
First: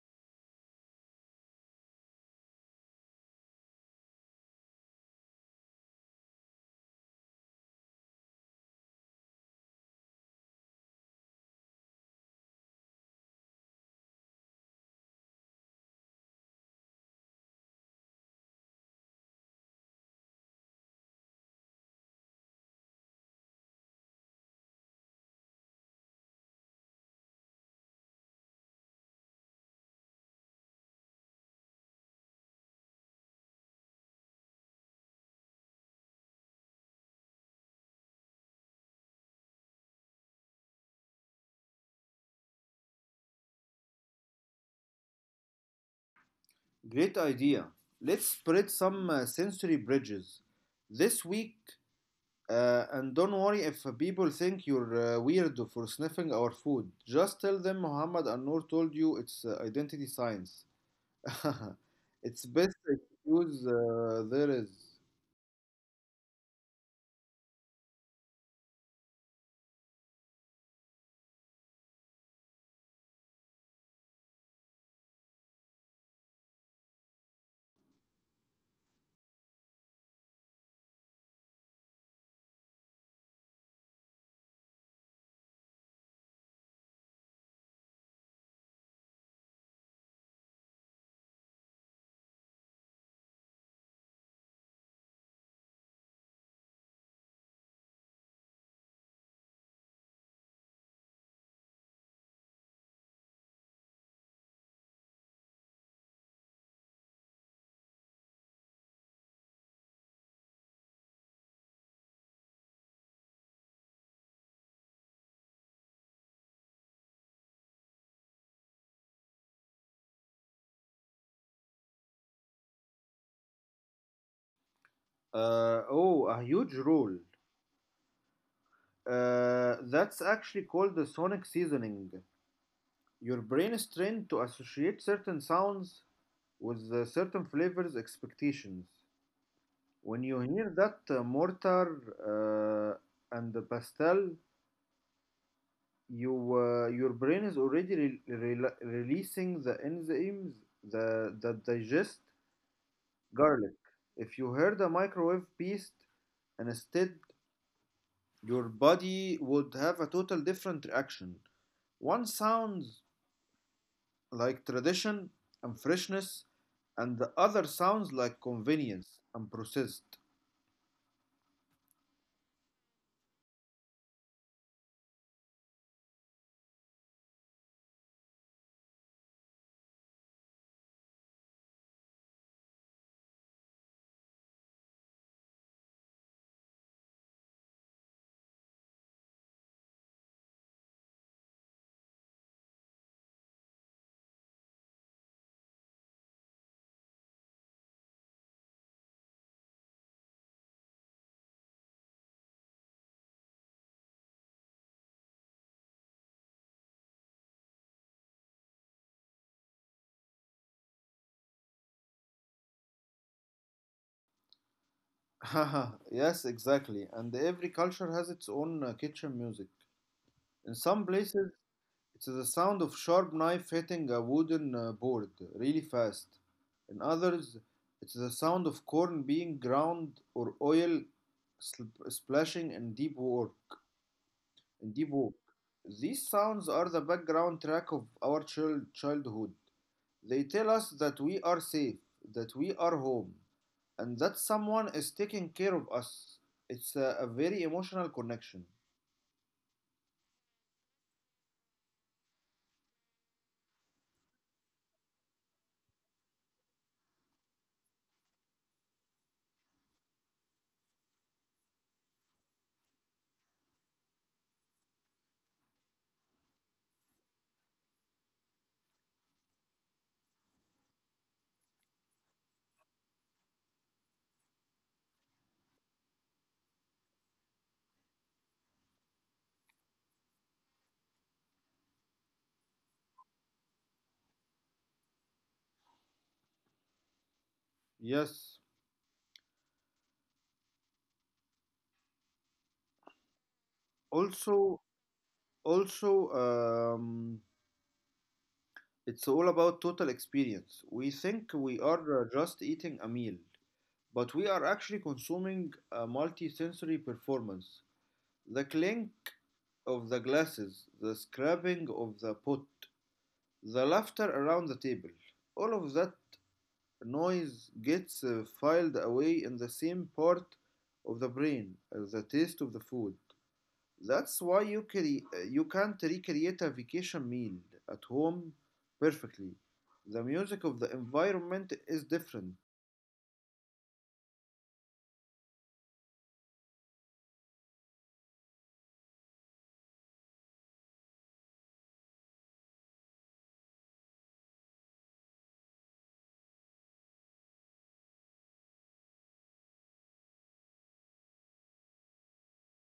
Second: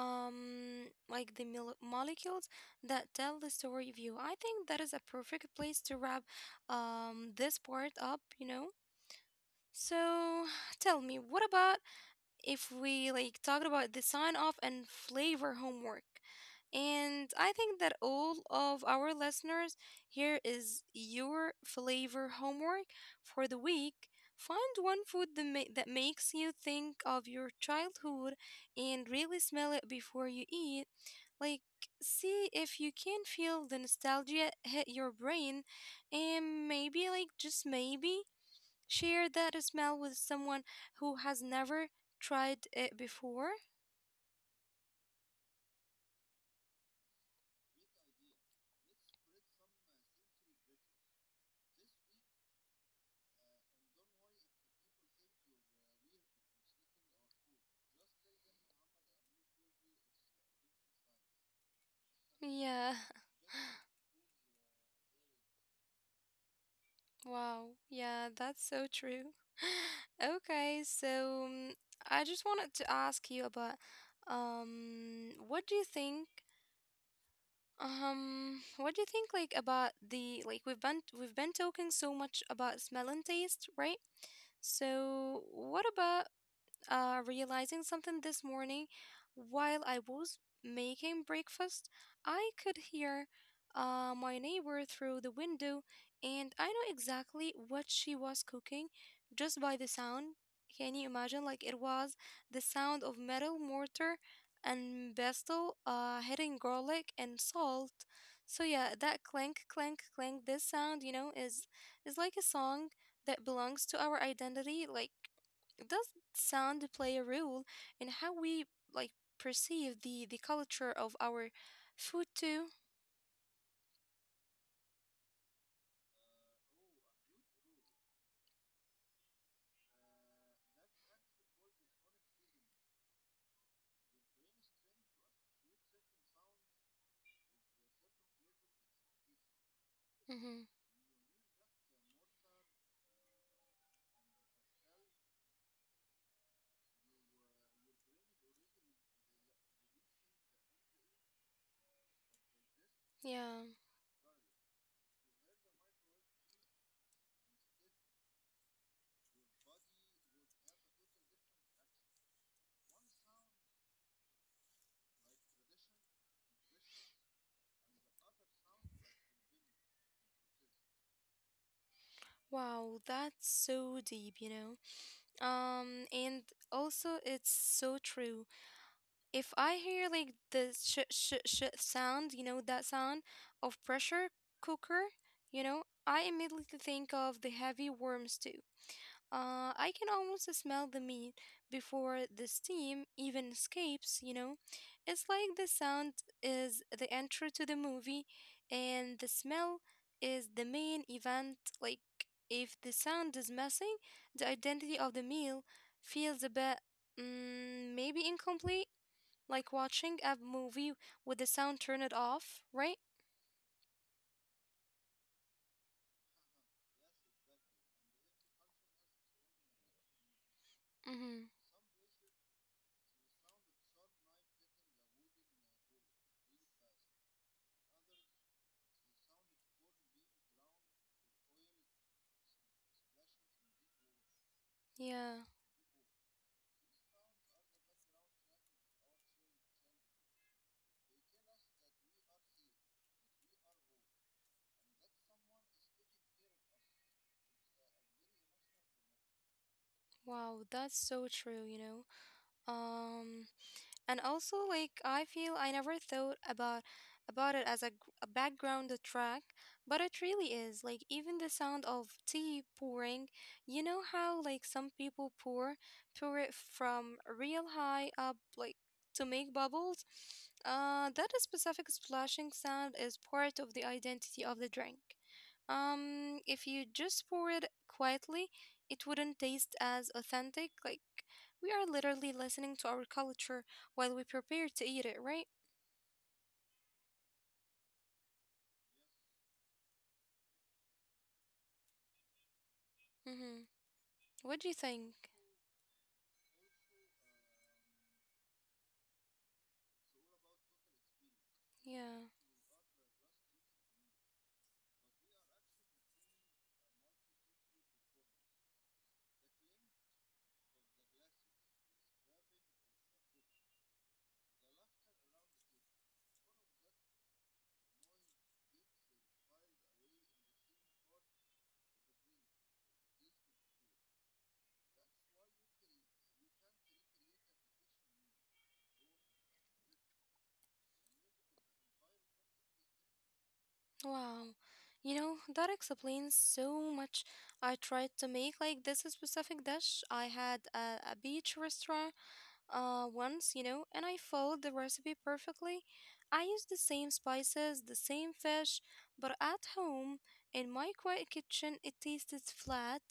Um, like the molecules that tell the story of you, I think that is a perfect place to wrap this part up, you know. So tell me, what about if we like talked about the sign off and flavor homework, and I think that all of our listeners, here is your flavor homework for the week: find one food that, that makes you think of your childhood and really smell it before you eat, like, see if you can feel the nostalgia hit your brain, and maybe, like, just maybe, share that smell with someone who has never tried it before. Great idea. Let's spread some sensory bridges this week. And don't worry if people think you're weirdo for sniffing our food. Just tell them Muhammad and Noor told you it's identity science. It's best Yeah, excuse there is. wow, yeah, that's so true. Okay, so I just wanted to ask you about um what do you think what do you think like about the like we've been talking so much about smell and taste, right? So, what about realizing something this morning. While I was making breakfast, I could hear my neighbor through the window, and I know exactly what she was cooking just by the sound. Can you imagine? Like it was the sound of metal mortar and pestle hitting garlic and salt. So yeah, that clank, clank, clank. This sound, you know, is like a song that belongs to our identity. Like does sound play a role in how we like perceive the culture of our food too. Oh, a huge rule. That's actually called the sonic seasoning. Your brain is trained to associate certain sounds with the certain flavors expectations. When you Mm-hmm. hear that mortar and the pastel, your brain is already releasing the enzymes that digest Yeah. garlic. If you heard a microwave beast, and instead your body would have a total different reaction. One sounds like tradition and freshness, and the other sounds like convenience and processed. Wow, that's so deep, you know. And also it's so true. If I hear like the sh sh sh sound, you know, that sound of pressure cooker, you know, I immediately think of the heavy worm stew. I can almost smell the meat before the steam even escapes, you know? It's like the sound is the intro to the movie, and the smell is the main event. Like, if the sound is missing, the identity of the meal feels a bit, maybe incomplete, like watching a movie with the sound turned off, right? Yes, exactly. And every culture has its own kitchen music. In some Mm-hmm. places, it's the sound of sharp knife hitting a wooden board really fast. In others, it's the sound of corn being ground or oil sl- splashing in deep work. In deep Yeah. work. These sounds are the background track of our childhood. They tell us that we are safe, that we are home and that someone is taking care of us. It's a very emotional connection. Wow, that's so true, you know? Um, And also, like I feel I never thought about it as a, a background track, but it really is. Like even the sound of tea pouring, you know how like some people pour it from real high up, like to make bubbles. That specific splashing sound is part of the identity of the drink. If you just pour it quietly, it wouldn't taste as authentic. Like we are literally listening to our culture while we prepare to eat it, right? Yes. Mm-hmm. What do you Also, think? also, um, it's all about total experience. We think we Yeah. are just eating a meal, but we are actually consuming a multi-sensory performance. The clink of the glasses, the scrubbing of the pot, the laughter around the table. All of that noise gets filed away in the same part of the brain as the taste of the food. That's why you can't recreate a vacation meal at home perfectly. The music of the environment is different. Wow. You know, that explains so much. I tried to make like this specific dish I had at a beach restaurant once, you know, and I followed the recipe perfectly. I used the same spices, the same fish, but at home, in my quiet kitchen, it tasted flat.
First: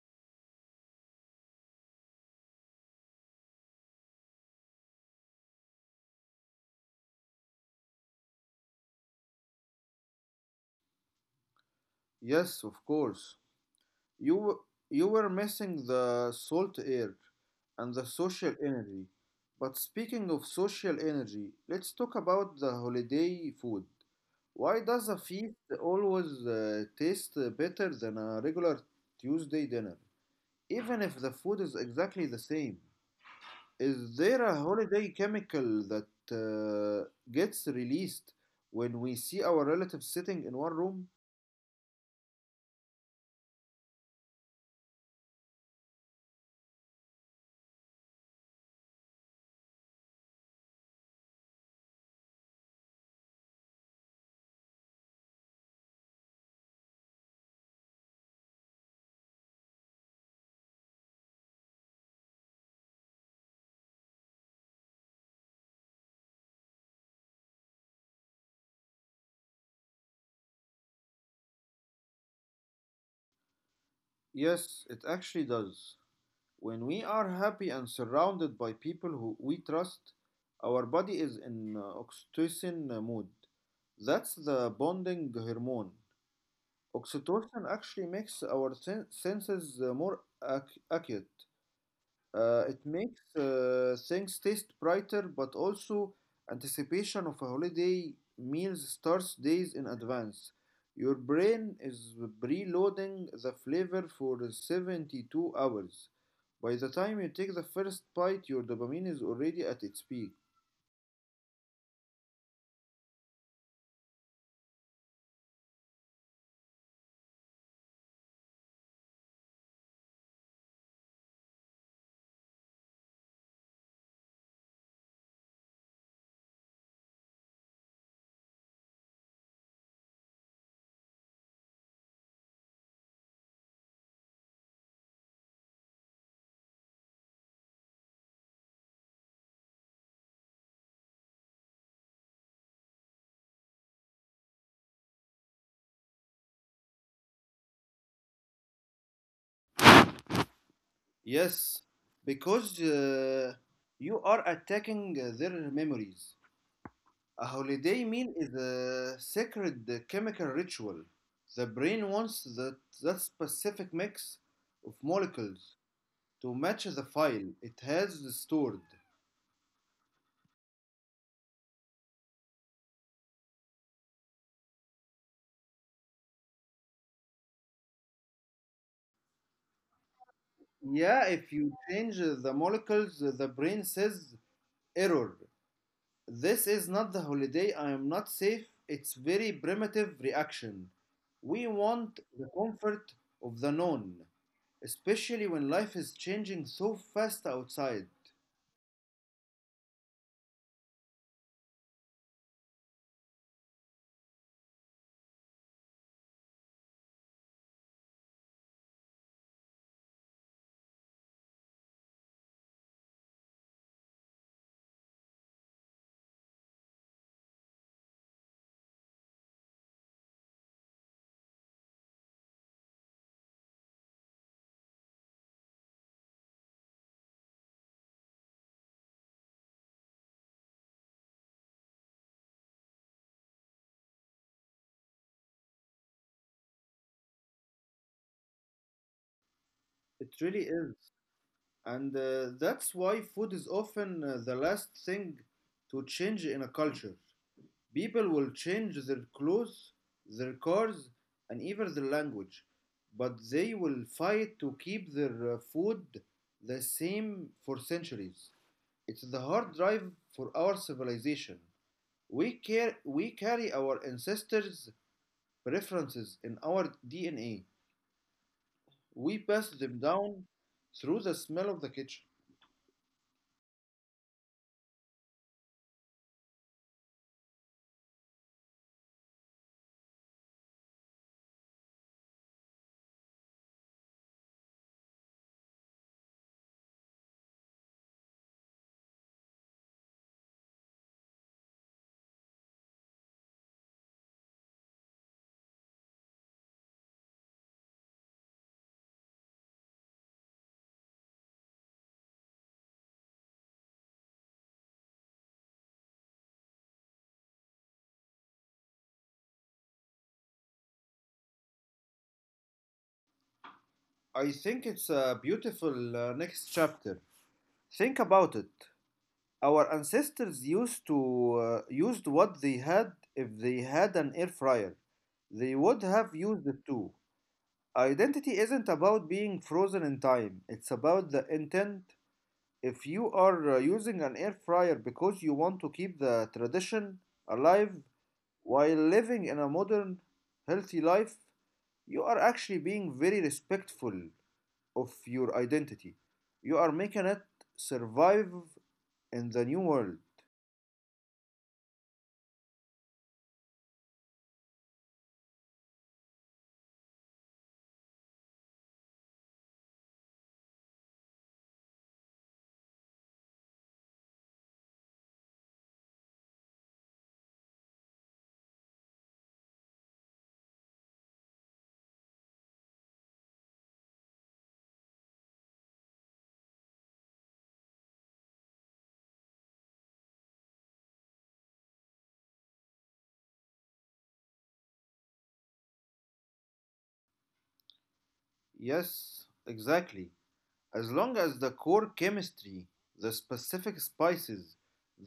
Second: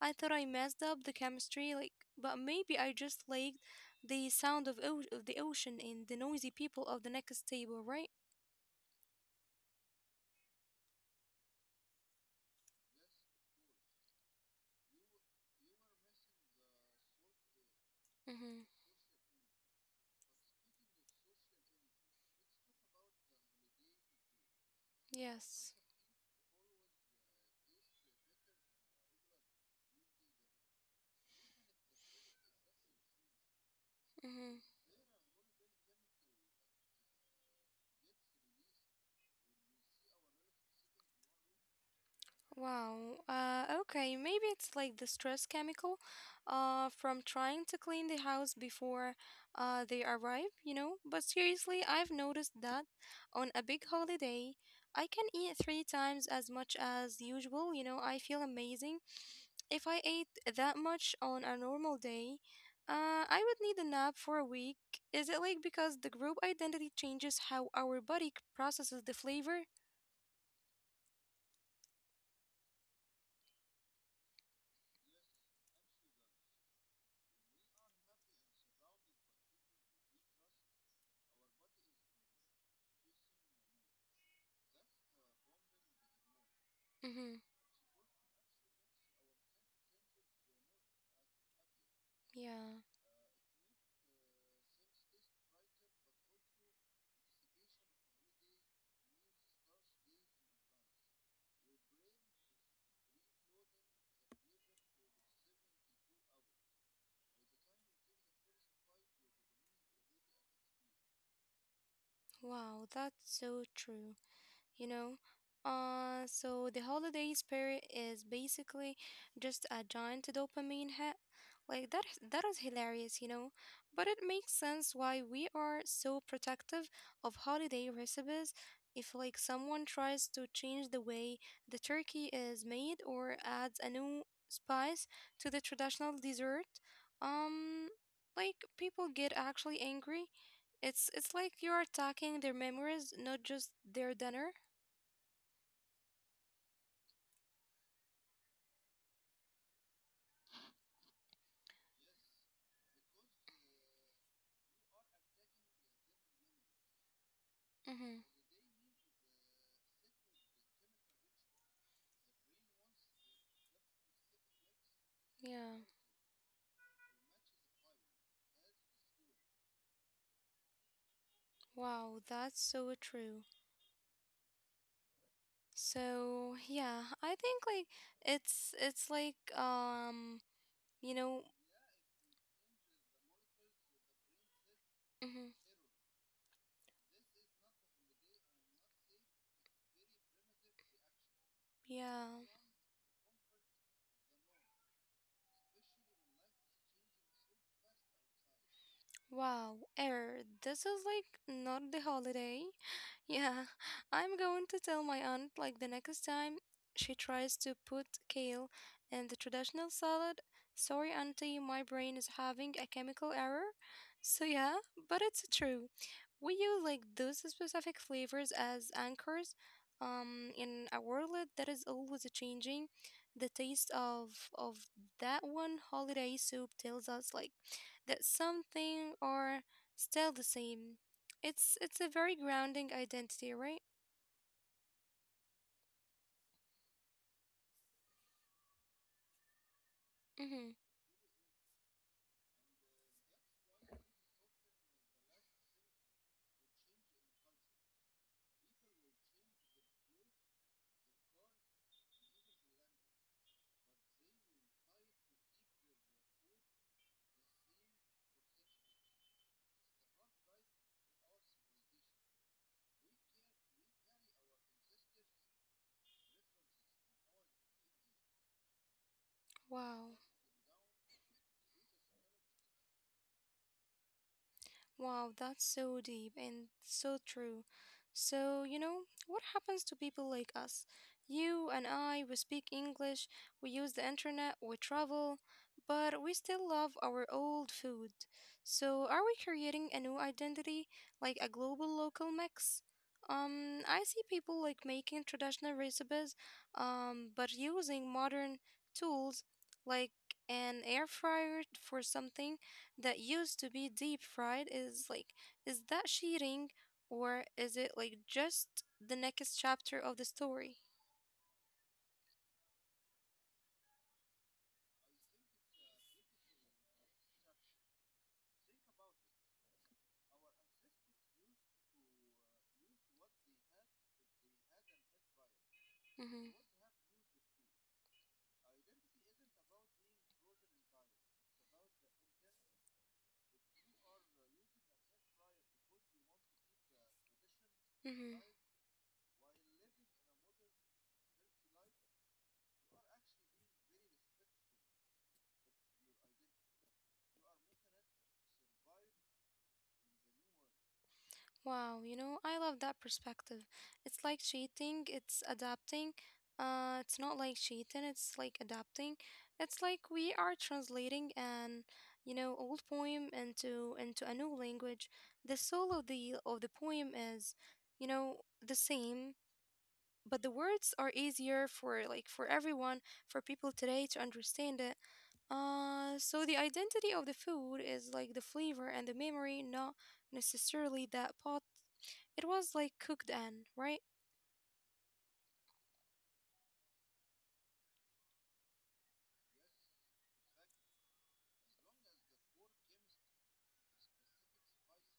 I thought I messed up the chemistry, like, but maybe I just liked the sound of, of the ocean and the noisy people of the next table, right? Yes, of course. You you were missing the salt air and the social Mm-hmm. energy. But speaking of social energy, let's talk about the holiday food. Why does a feast Yes. always taste better than a regular Tuesday dinner, even if the food is exactly the same? Is there a Mm-hmm. holiday chemical that gets released when we see our relatives sitting in one room? Wow. Okay, maybe it's like the stress chemical from trying to clean the house before they arrive, you know? But seriously, I've noticed that on a big holiday, I can eat three times as much as usual, you know? I feel amazing. If I ate that much on a normal day, I would need a nap for a week. Is it like because the group identity changes how our body processes the flavor? Yes, it actually does. When we are happy and surrounded by people who we trust, our body is in oxytocin mood. That's the bonding hormone. Mm-hmm. Oxytocin actually makes our senses more acute. It Yeah. makes things taste brighter, but also anticipation of a holiday meals starts days in advance. Your brain is preloading the flavor for 72 hours. By the time you take the first bite, your dopamine is already at its peak. Wow, that's so true, you know. So the holiday spirit is basically just a giant dopamine hit. Like that is hilarious, you know. But it makes sense why we are so protective of holiday recipes. If like someone tries to change the way the turkey is made or adds a new spice to the traditional dessert, um, like people get actually angry. It's like you're attacking their memories, not just their dinner. Yes, because you are attacking their memories. A holiday Mm-hmm. meal is a sacred chemical ritual. The brain wants that specific mix of molecules Yeah. to match the file it has stored. Wow, that's so true. So yeah, I think like it's like you Yeah, if know you change the molecules, the brain says error. mm-hmm. This is not the holiday. I am not safe. It's very primitive reaction. We want Yeah, the comfort of the known, especially when life is changing so fast outside. wow, error. This is like not the holiday. Yeah, I'm going to tell my aunt like the next time she tries to put kale in the traditional salad. Sorry, auntie, my brain is having a chemical error. So, yeah, but it's true. We use those specific flavors as anchors in a world that is always changing. The taste of that one holiday soup tells us that something are still the same. It's a very grounding identity, right? It really Mm-hmm. is. And that's why food is often the last thing to change in a culture. People will change their clothes, their cars, and even their language, but they will fight to keep their food the same for centuries. It's the hard drive for our civilization. We carry our ancestors' preferences in our DNA. We pass them Wow. down through the smell of the kitchen. Wow, that's so deep and so true. So, what happens to people like us? You and I, we speak English, we use the internet, we travel, but we still love our old food. So, are we creating a new identity, like a global local mix? I see people making traditional recipes, but using modern tools like an air fryer for something that used to be deep fried. Is like is that cheating, or is it just the next chapter of the story? I think it's a beautiful next chapter. Think about it. Our ancestors used to used what they had if they had an air fryer. They would have mm-hmm, used it too. Identity isn't about being frozen in time. It's about the intent. If you are using an air fryer because you want to keep the tradition alive mm-hmm. while living in a modern, healthy life, you are actually being very respectful of your identity. You are making it survive in the new world. Wow, I love that perspective. it's like cheating it's adapting it's not cheating, it's adapting. It's like we are translating an, old poem into a new language. The soul of the poem is, you know the same, but the words are easier for for everyone, for people today to understand it. Uh so the identity of the food is like the flavor and the memory, not necessarily that pot it was cooked in, right? Yes, exactly. As long as the core chemistry, the specific spices,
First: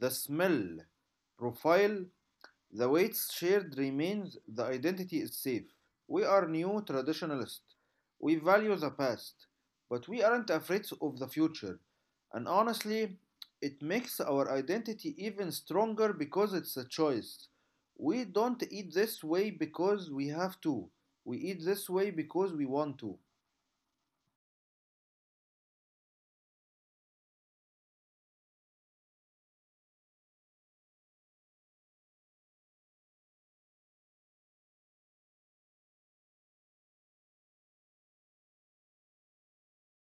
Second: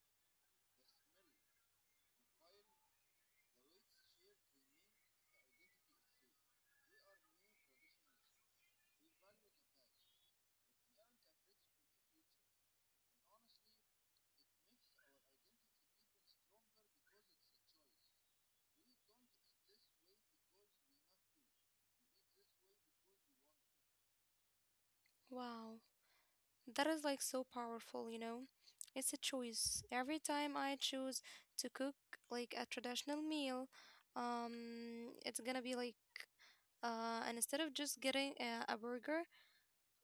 the smell profile the weights shared remains, the identity is safe. We are new traditionalists. We value the past, but we aren't afraid of the future. And honestly, it makes our identity even stronger because it's a choice. We don't eat this way because we have to. We eat this way because we want to. Wow, that is so powerful, you know. It's a choice. Every time I choose to cook a traditional meal, it's gonna be like and instead of just getting a burger,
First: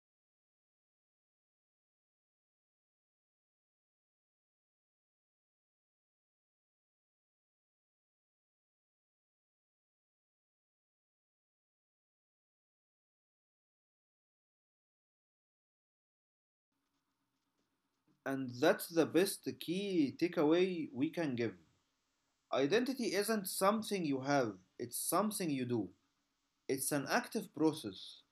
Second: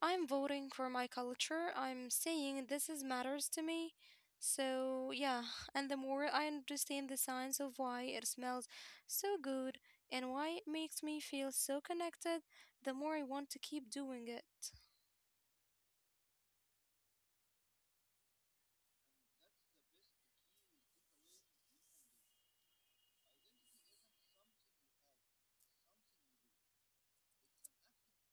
I'm voting for my culture. I'm saying this is matters to me. So yeah, and the more I understand the science of why it smells so good and why it makes me feel so connected, the more I want to keep doing it. And that's the best key takeaway we can give. Identity isn't something you have, it's something you do. It's an active process.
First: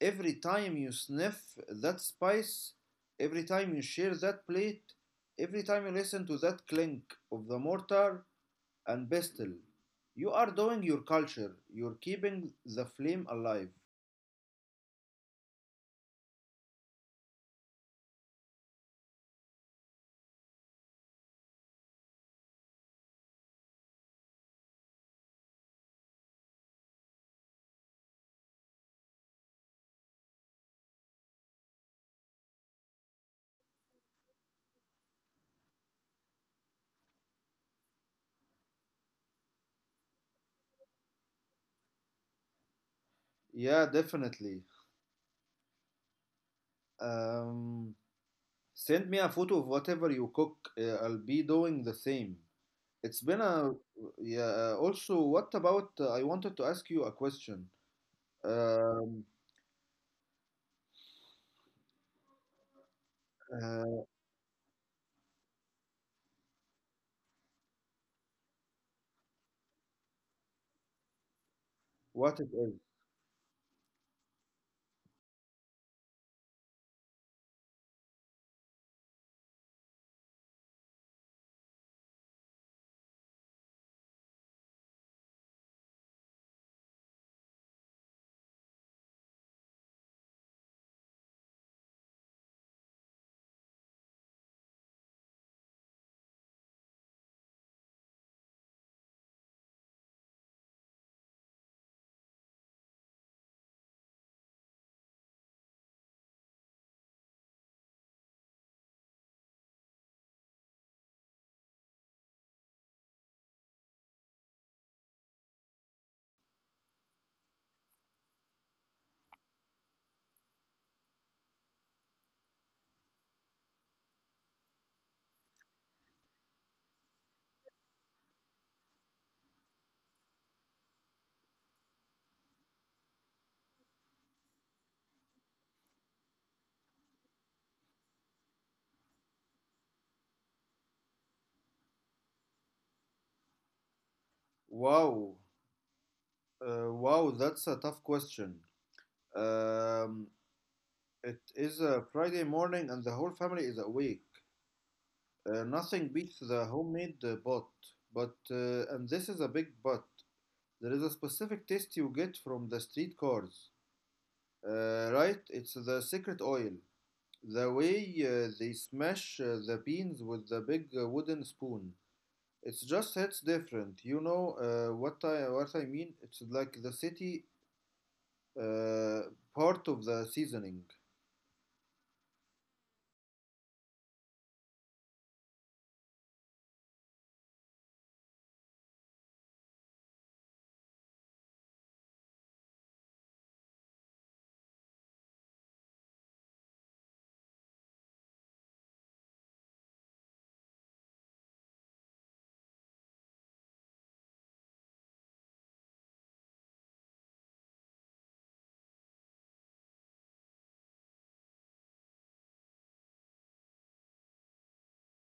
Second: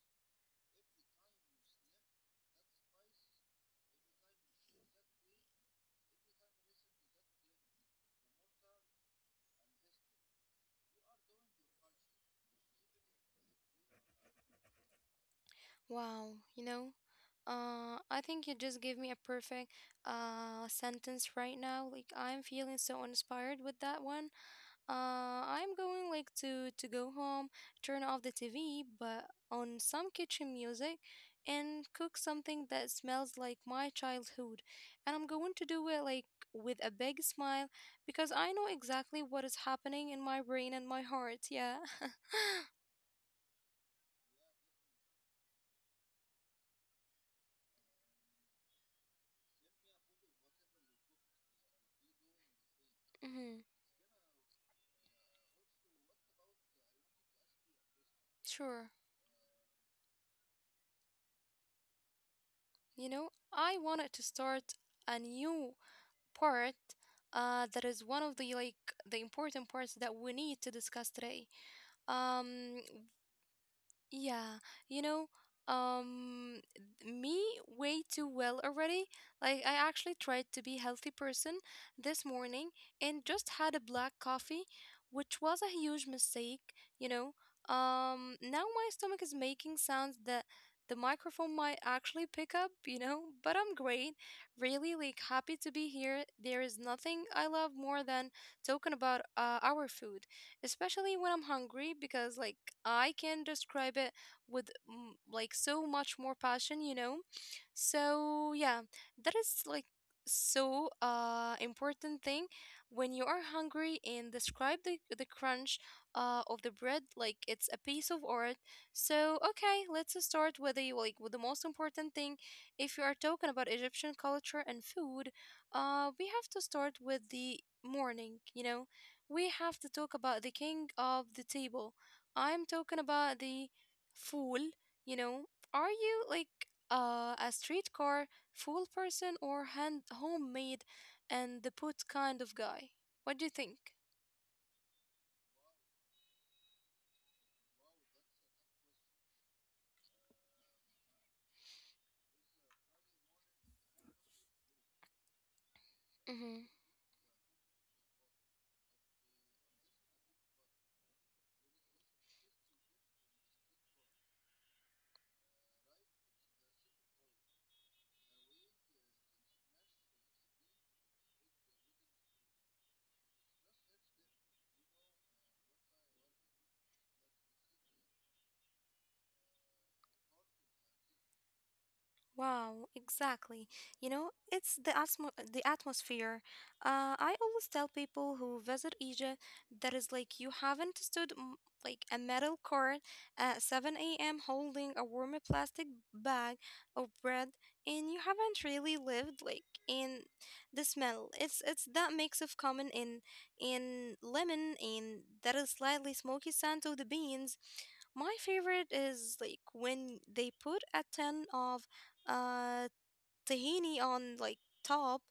Every time you sniff that spice, every time you share that plate, every time you listen to that clink of the mortar and pestle, you are doing your culture. You're keeping the flame alive. Wow, you know, I think you just gave me a perfect sentence right now. Like I'm feeling so inspired with that one. I'm going to go home, turn off the TV, but on some kitchen music, and cook something that smells like my childhood. And I'm going to do it with a big smile because I know exactly what is happening in my brain and my heart. Yeah. Yeah, definitely. Um, Send me a photo of whatever you cook. I'll be doing the same. It's been Mm-hmm. a yeah. Also, what about? I wanted to ask you a question. Sure. Um, You know, I uh, wanted to start a new part that is one of the the important parts that we need to discuss today. what it is? Um, Yeah, you know, um, me way too well already. Like, I actually tried to be healthy person this morning and just had a black coffee, which was a huge mistake, you know. Now my stomach is making sounds that the microphone might actually pick up, you know, but I'm great. Really, like, happy to be here. There is nothing I love more than talking about our food, especially when I'm hungry because I can describe it with like so much more passion, you know? So yeah, that is so important thing when you are hungry, and describe the crunch of the bread like it's a piece of art. So okay, let's start with the, with the most important thing. If you are talking about Egyptian culture and food, we have to start with the morning, you know. We have to talk about the king of the table. I'm talking about the fool, you know. Are you a streetcar fool person, or hand homemade and the put kind of guy? What do you think? Wow, wow, that's a tough question. Um, it is a Friday morning and the whole family is awake. Nothing beats the homemade pot. And this is a big but, there is a specific taste you get from the street cars, right? It's the secret oil. The way they smash the beans with the big wooden spoon. It's just hits different. You know what I mean? It's like the city uh, part of the seasoning. Wow, exactly. You know, it's the the atmosphere. I always tell people who visit Egypt that is like you haven't stood like a metal court at 7 a.m. holding a warm plastic bag of bread, and you haven't really lived like in the smell. It's that mix of common in lemon, and that is slightly smoky scent of the beans. My favorite is like when they put a ton of uh tahini on top.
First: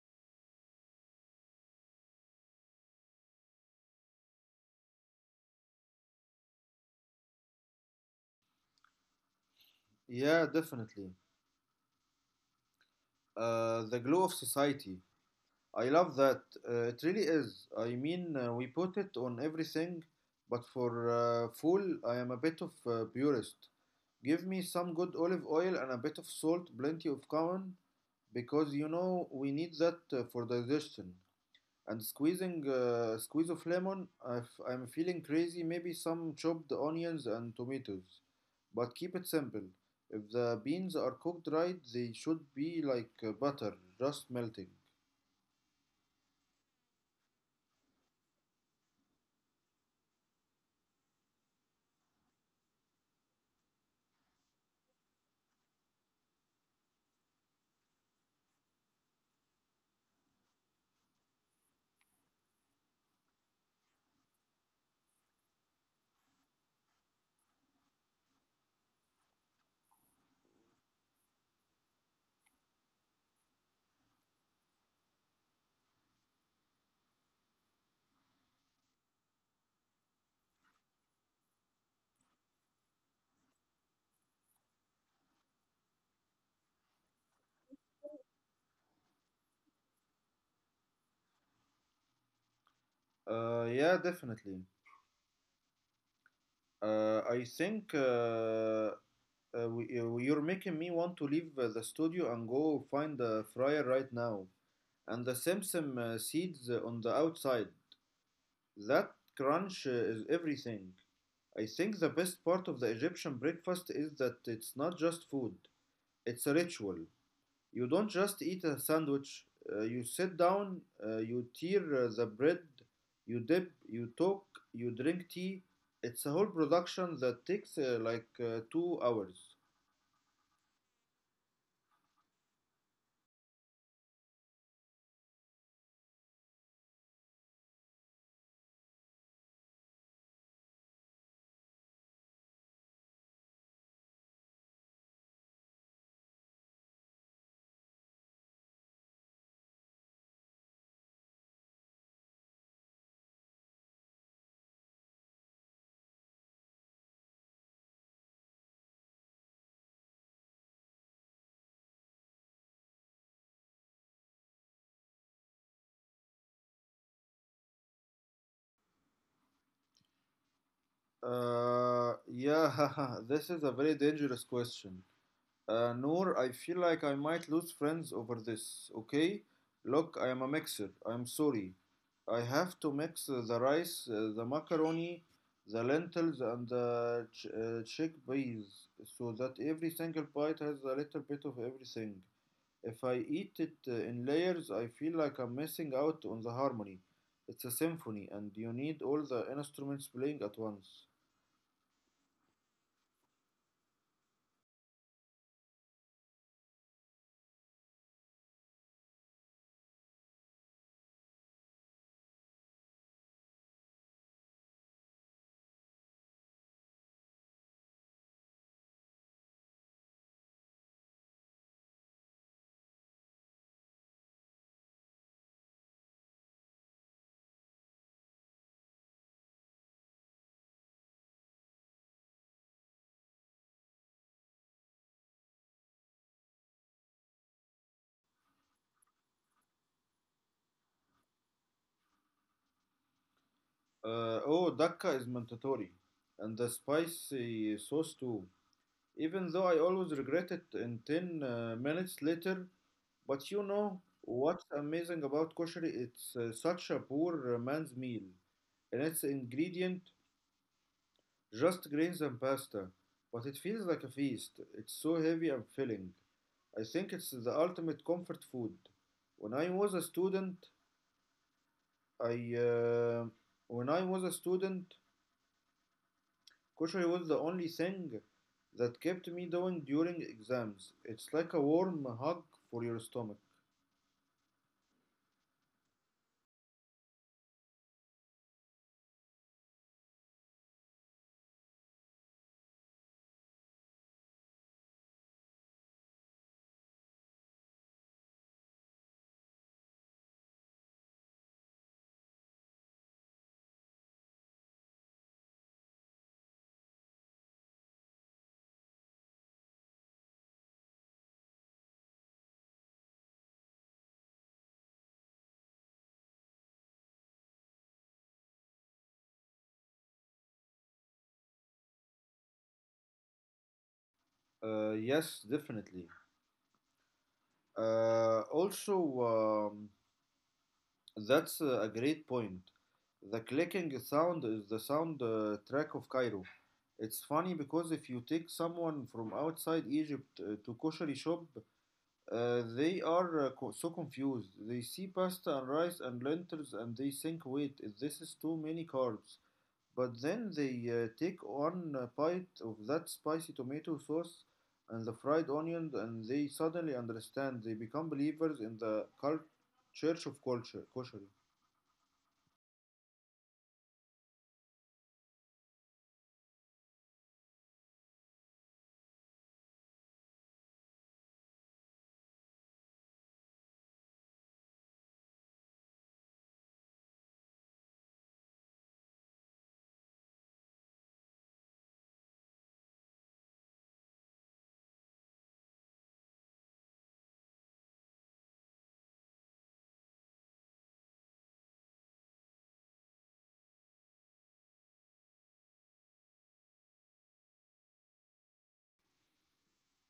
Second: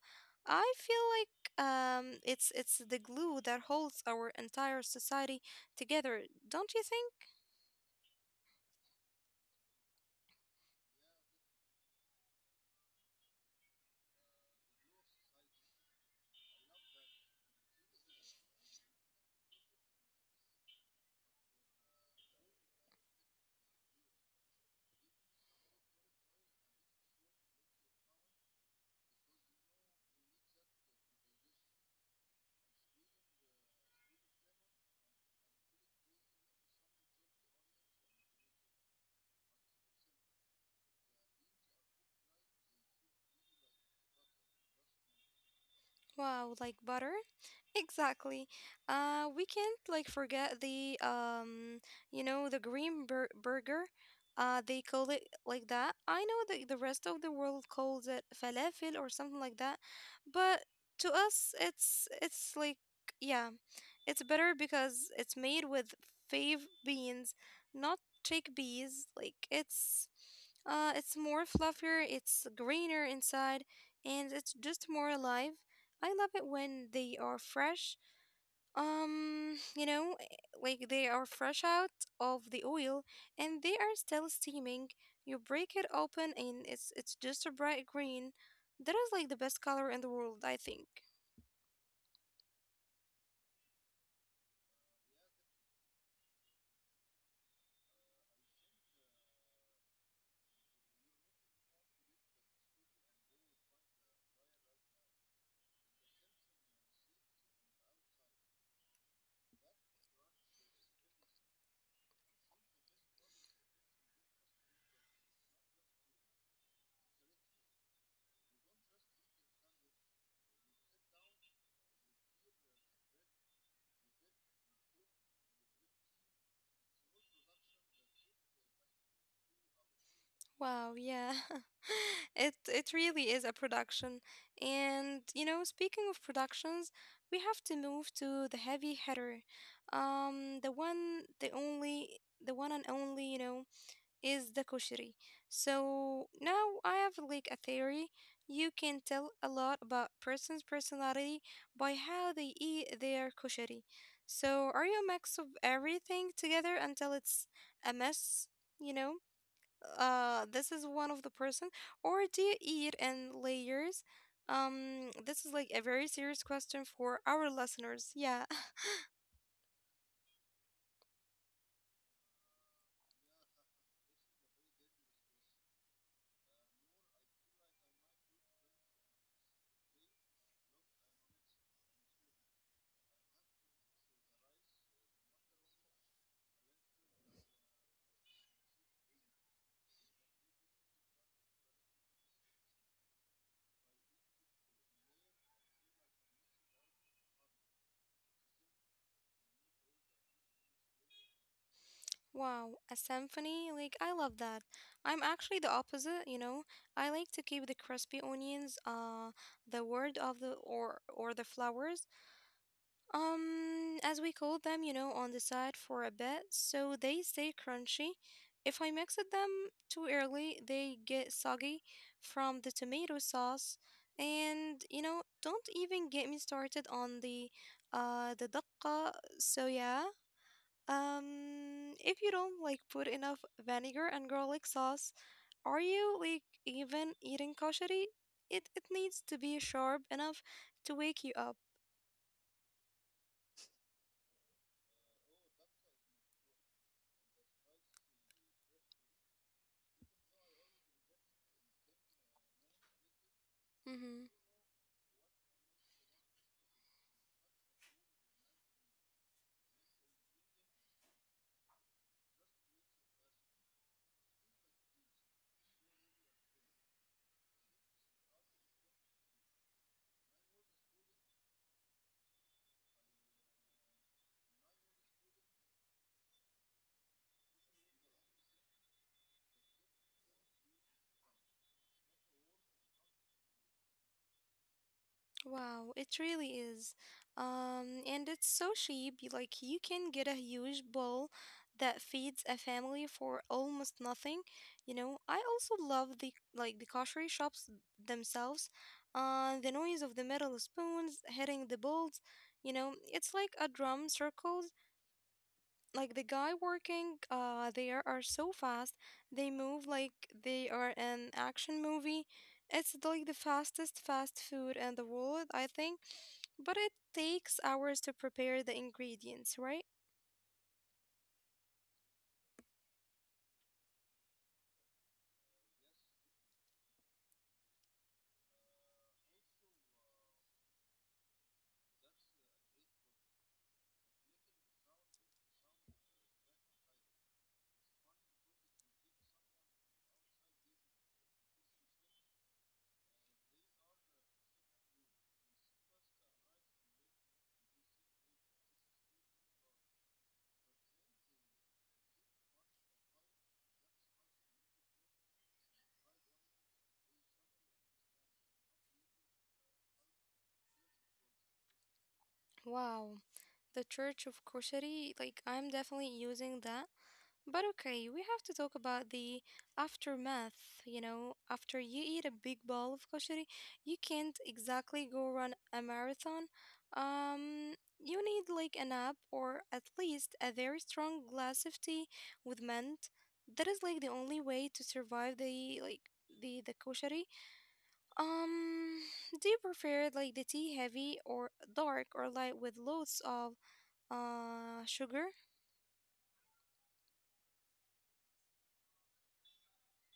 I feel like it's the glue that holds our entire society together, don't you think? Yeah, definitely. The glow of society. I love that. It really is. I mean, we put it on everything, but for fool, I am a bit of a purist. Give me some good olive oil and a bit of salt, plenty of cumin, because you know we need that for digestion. And squeezing squeeze of lemon if I'm feeling crazy, maybe some chopped onions and tomatoes. But keep it simple. If the beans are cooked right, they should be like butter, just melting. Wow, like butter? Exactly. We can't forget the, the green burger. They call it like that. I know that the rest of the world calls it falafel or something like that, but to us, it's like, yeah, it's better because it's made with fave beans, not chickpeas. Like it's more fluffier, it's greener inside, and it's just more alive. I love it when they are fresh. Um, you know, eh, like they are fresh out of the oil and they are still steaming. You break it open and it's just a bright green. That is like the best color in the world, I think. Yeah, definitely. Uh, I think uh, you're making me want to leave the studio and go find the fryer right now. And the Simsim seeds on the outside. That crunch is everything. I think the best part of the Egyptian breakfast is that it's not just food, it's a ritual. You don't just eat a sandwich, you sit down, you tear the bread, you dip, you talk, you drink tea. It's a whole production that takes 2 hours. Wow, yeah. It really is a production. And you know, speaking of productions, we have to move to the heavy hitter. Um, the one, the only, the one and only, you know, is the kosheri. So now I have like a theory. You can tell a lot about person's personality by how they eat their kosheri. So are you a mix of everything together until it's a mess, you know? This is one of the person, or do you eat in layers? This is like a very serious question for our listeners. Yeah. Yeah, this is a very dangerous question. Noor, I feel like I might lose friends over this, okay? Look, I am a mixer. I'm sorry. I have to mix the rice, the macaroni, the lentils, and the chickpeas so that every single bite has a little bit of everything. If I eat it in layers, I feel like I'm missing out on the harmony. It's a symphony, and you need all the instruments playing at once. Wow, a symphony? Like, I love that. I'm actually the opposite, you know. I like to keep the crispy onions, the word of the, or the flowers, as we call them, you know, on the side for a bit, so they stay crunchy. If I mix it them too early, they get soggy from the tomato sauce. And, you know, don't even get me started on the, the dakka. So yeah. If you don't put enough vinegar and garlic sauce, are you even eating kashari? It needs to be sharp enough to wake you up. Oh, dakka is mandatory, and the spicy sauce too. Even though I always regret it in 10 minutes later. But you know what's amazing about koshari? It's such a poor man's meal, and its ingredient just grains and pasta, but it feels like a feast. It's so heavy and filling. I think it's the ultimate comfort food. When I was a student, I uh, when I was a student, Kushari was the only thing that kept me going during exams. It's like a warm hug for your stomach. Wow, it really is. And it's so cheap. Like you can get a huge bowl that feeds a family for almost nothing. You know, I also love the, the kosher shops themselves. The noise of the metal spoons hitting the bowls. You know, it's like a drum circle. Like the guy working there are so fast, they move like they are an action movie. It's like the fastest fast food in the world, I think, but it takes hours to prepare the ingredients, right? Yes, definitely. Uh, also, um, that's a great point. The clicking sound is the sound track of Cairo. It's funny because if you take someone from outside Egypt to kosher shop, so confused. They see pasta and rice and lentils and they think, wait, is this is too many carbs. But then they take one a bite of that spicy tomato sauce and the fried onions, and they suddenly understand. They become believers in the church of culture, kosher. Wow, the church of koshari, like I'm definitely using that. But okay, we have to talk about the aftermath. You know, after you eat a big bowl of koshari, you can't exactly go run a marathon. You need like a nap, or at least a very strong glass of tea with mint. That is like the only way to survive the, the koshari. Um, do you prefer the tea heavy or dark, or light with loads of sugar?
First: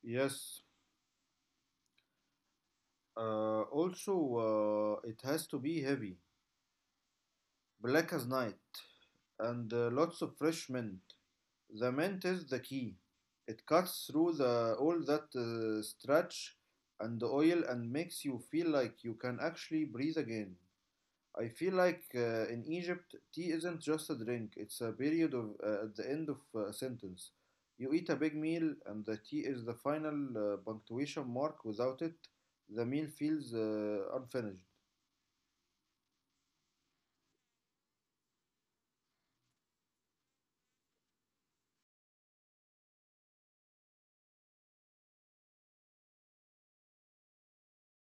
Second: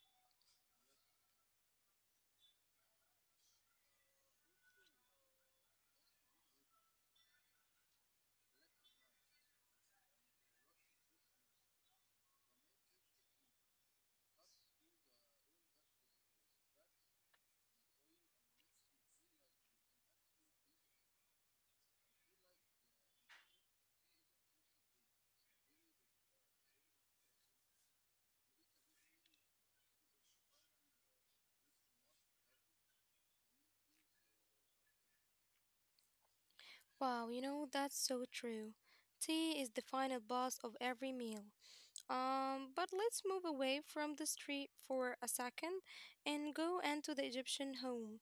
Yes. It has to be heavy, black as night, and lots of fresh mint. The mint is the key. It cuts through the all that starch and the oil and makes you feel like you can actually breathe again. I feel like in Egypt, tea isn't just a drink, it's a period of at the end of a sentence. You eat a big meal, and the tea is the final punctuation mark. Without it, the meal feels unfinished. Wow, you know, that's so true. Tea is the final boss of every meal. But let's move away from the street for a second and go into the Egyptian home.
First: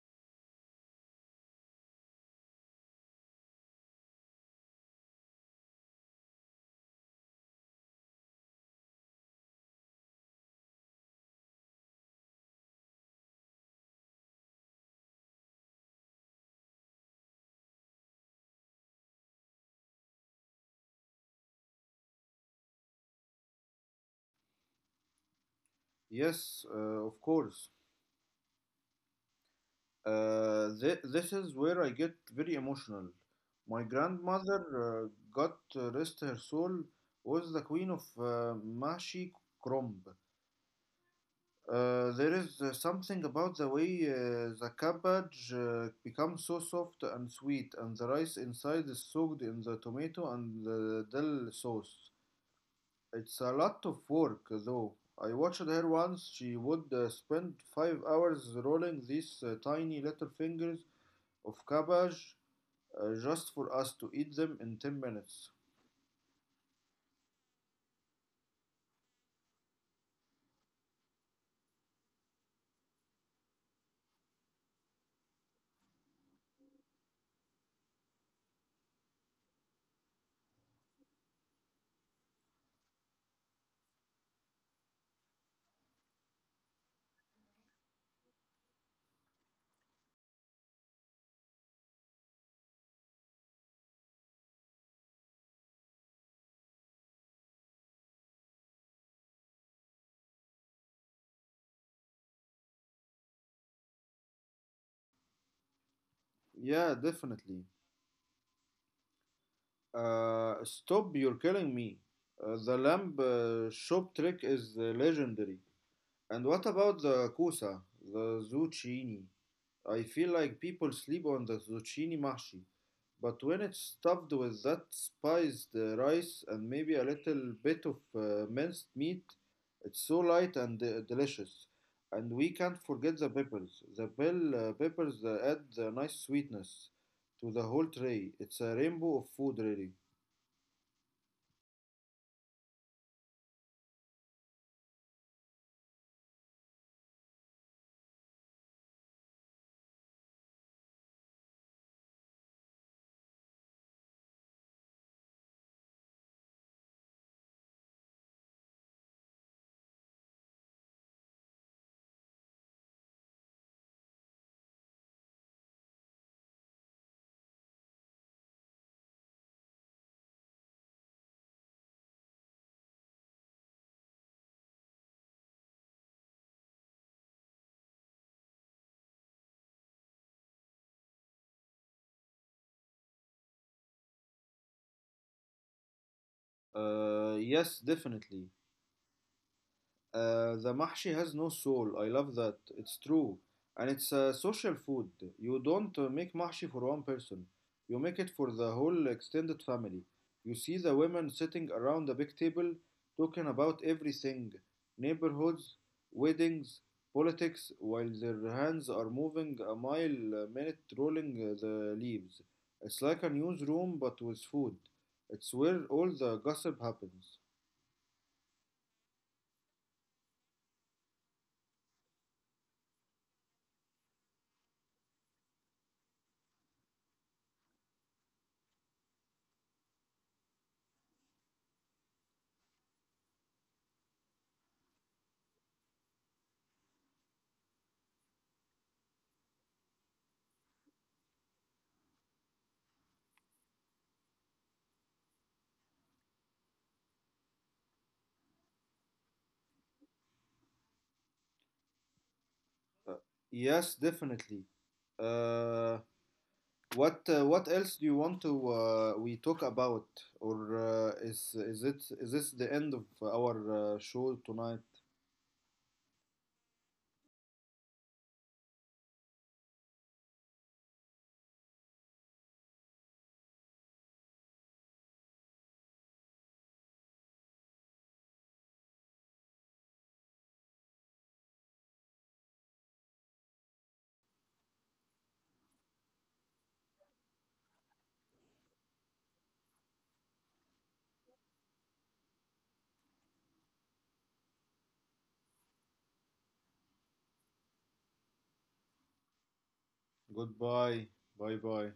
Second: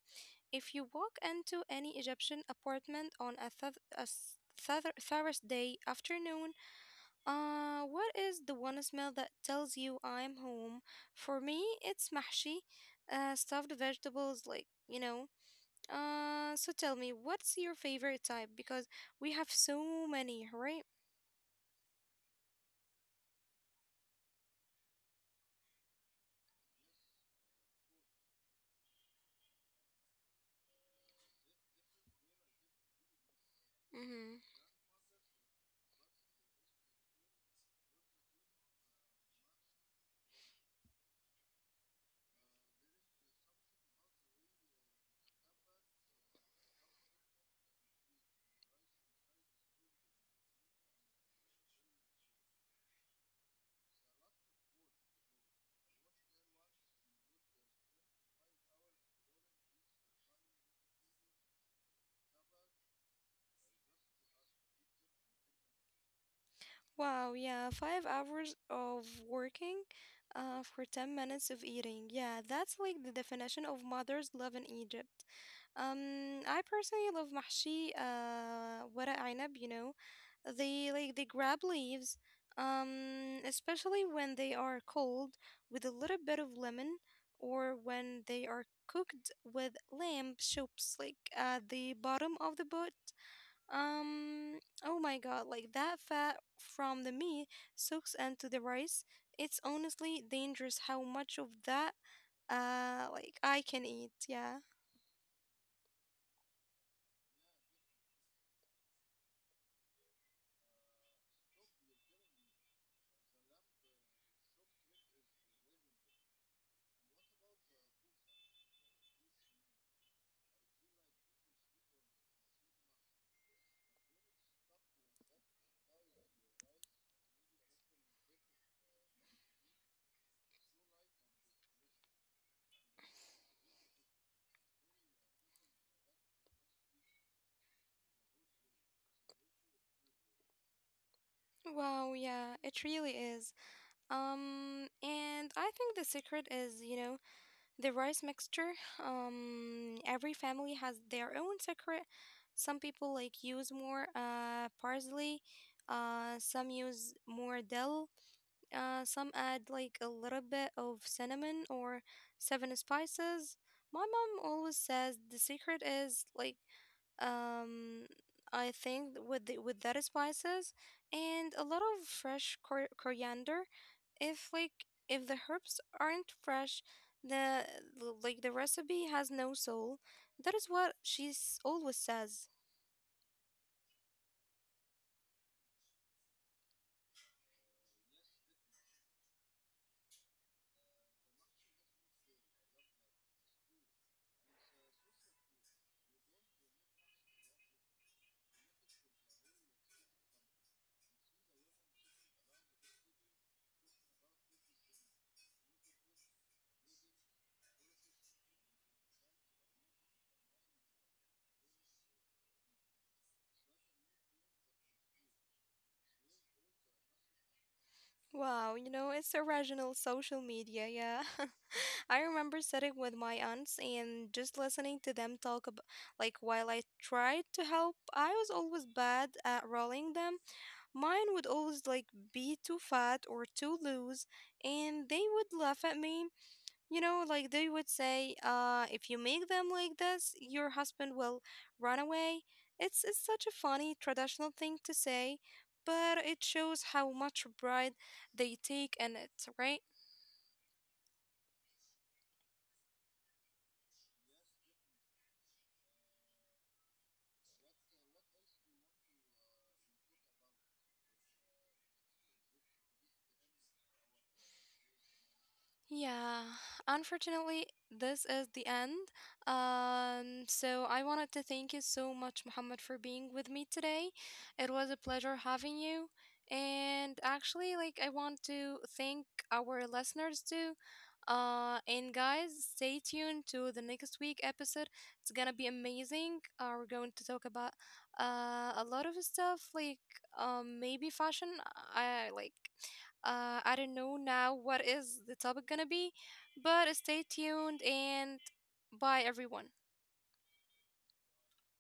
If you walk into any Egyptian apartment on a Thursday afternoon, what is the one smell that tells you I'm home? For me, it's mahshi, stuffed vegetables, like, you know. So tell me, what's your favorite type? Because we have so many, right? Yes, of course. This is where I get very emotional. My Mm-hmm. grandmother, God rest her soul, was the queen of Mashi Kromb. There is something about the way the cabbage becomes so soft and sweet, and the rice inside is soaked in the tomato and the dill sauce. It's a lot of work, though. I watched her once. She would spend 5 hours rolling these tiny little fingers of cabbage just for us to eat them in 10 minutes. Wow, yeah, 5 hours of working for 10 minutes of eating. Yeah, that's like the definition of mother's love in Egypt. I personally love mahshi, ورق ainab, you know. They they grab leaves, especially when they are cold with a little bit of lemon, or when they are cooked with lamb chops like at the bottom of the boat. Um, oh my god, like that fat from the meat soaks into the rice. It's honestly dangerous how much of that like I can eat, yeah. Yeah, definitely. Stop, you're killing me. The lamb shop trick is legendary. And what about the kusa, the zucchini? I feel like people sleep on the zucchini mashi, but when it's stuffed with that spiced rice and maybe a little bit of minced meat, it's so light and delicious. And we can't forget the peppers. The bell peppers add the nice sweetness to the whole tray. It's a rainbow of food, really. Wow, yeah, it really is. And I think the secret is, you know, the rice mixture. Every family has their own secret. Some people use more parsley, some use more dill, some add like a little bit of cinnamon or seven spices. My mom always says the secret is like, um I think with with that spices and a lot of fresh coriander. If like if the herbs aren't fresh, the like the recipe has no soul. That is what she always says. Yes, definitely. The mahshi has no soul. I love that. It's true. And it's a social food. You don't make mahshi for one person. You make it for the whole extended family. You see the women sitting around the big table talking about everything, neighborhoods, weddings, politics, while their hands are moving a mile a minute rolling the leaves. It's like a newsroom but with food. It's where all the gossip happens. Wow, you know, it's original social media, yeah. I remember sitting with my aunts and just listening to them talk about, like, while I tried to help. I was always bad at rolling them. Mine would always, like, be too fat or too loose, and they would laugh at me. You know, like they would say, if you make them like this, your husband will run away. It's such a funny traditional thing to say, but it shows how much pride they take in it, right? Yes, definitely. Uh, what else do you want to we talk about, or is it is this the end of our show tonight? Yeah, unfortunately, this is the end. So I wanted to thank you so much, Muhammad, for being with me today. It was a pleasure having you. And actually, like, I want to thank our listeners too. And guys, stay tuned to the next week episode. It's gonna be amazing. We're going to talk about a lot of stuff, like, maybe fashion. I like. I don't know now what is the topic gonna be, but stay tuned, and bye everyone. Goodbye, bye bye.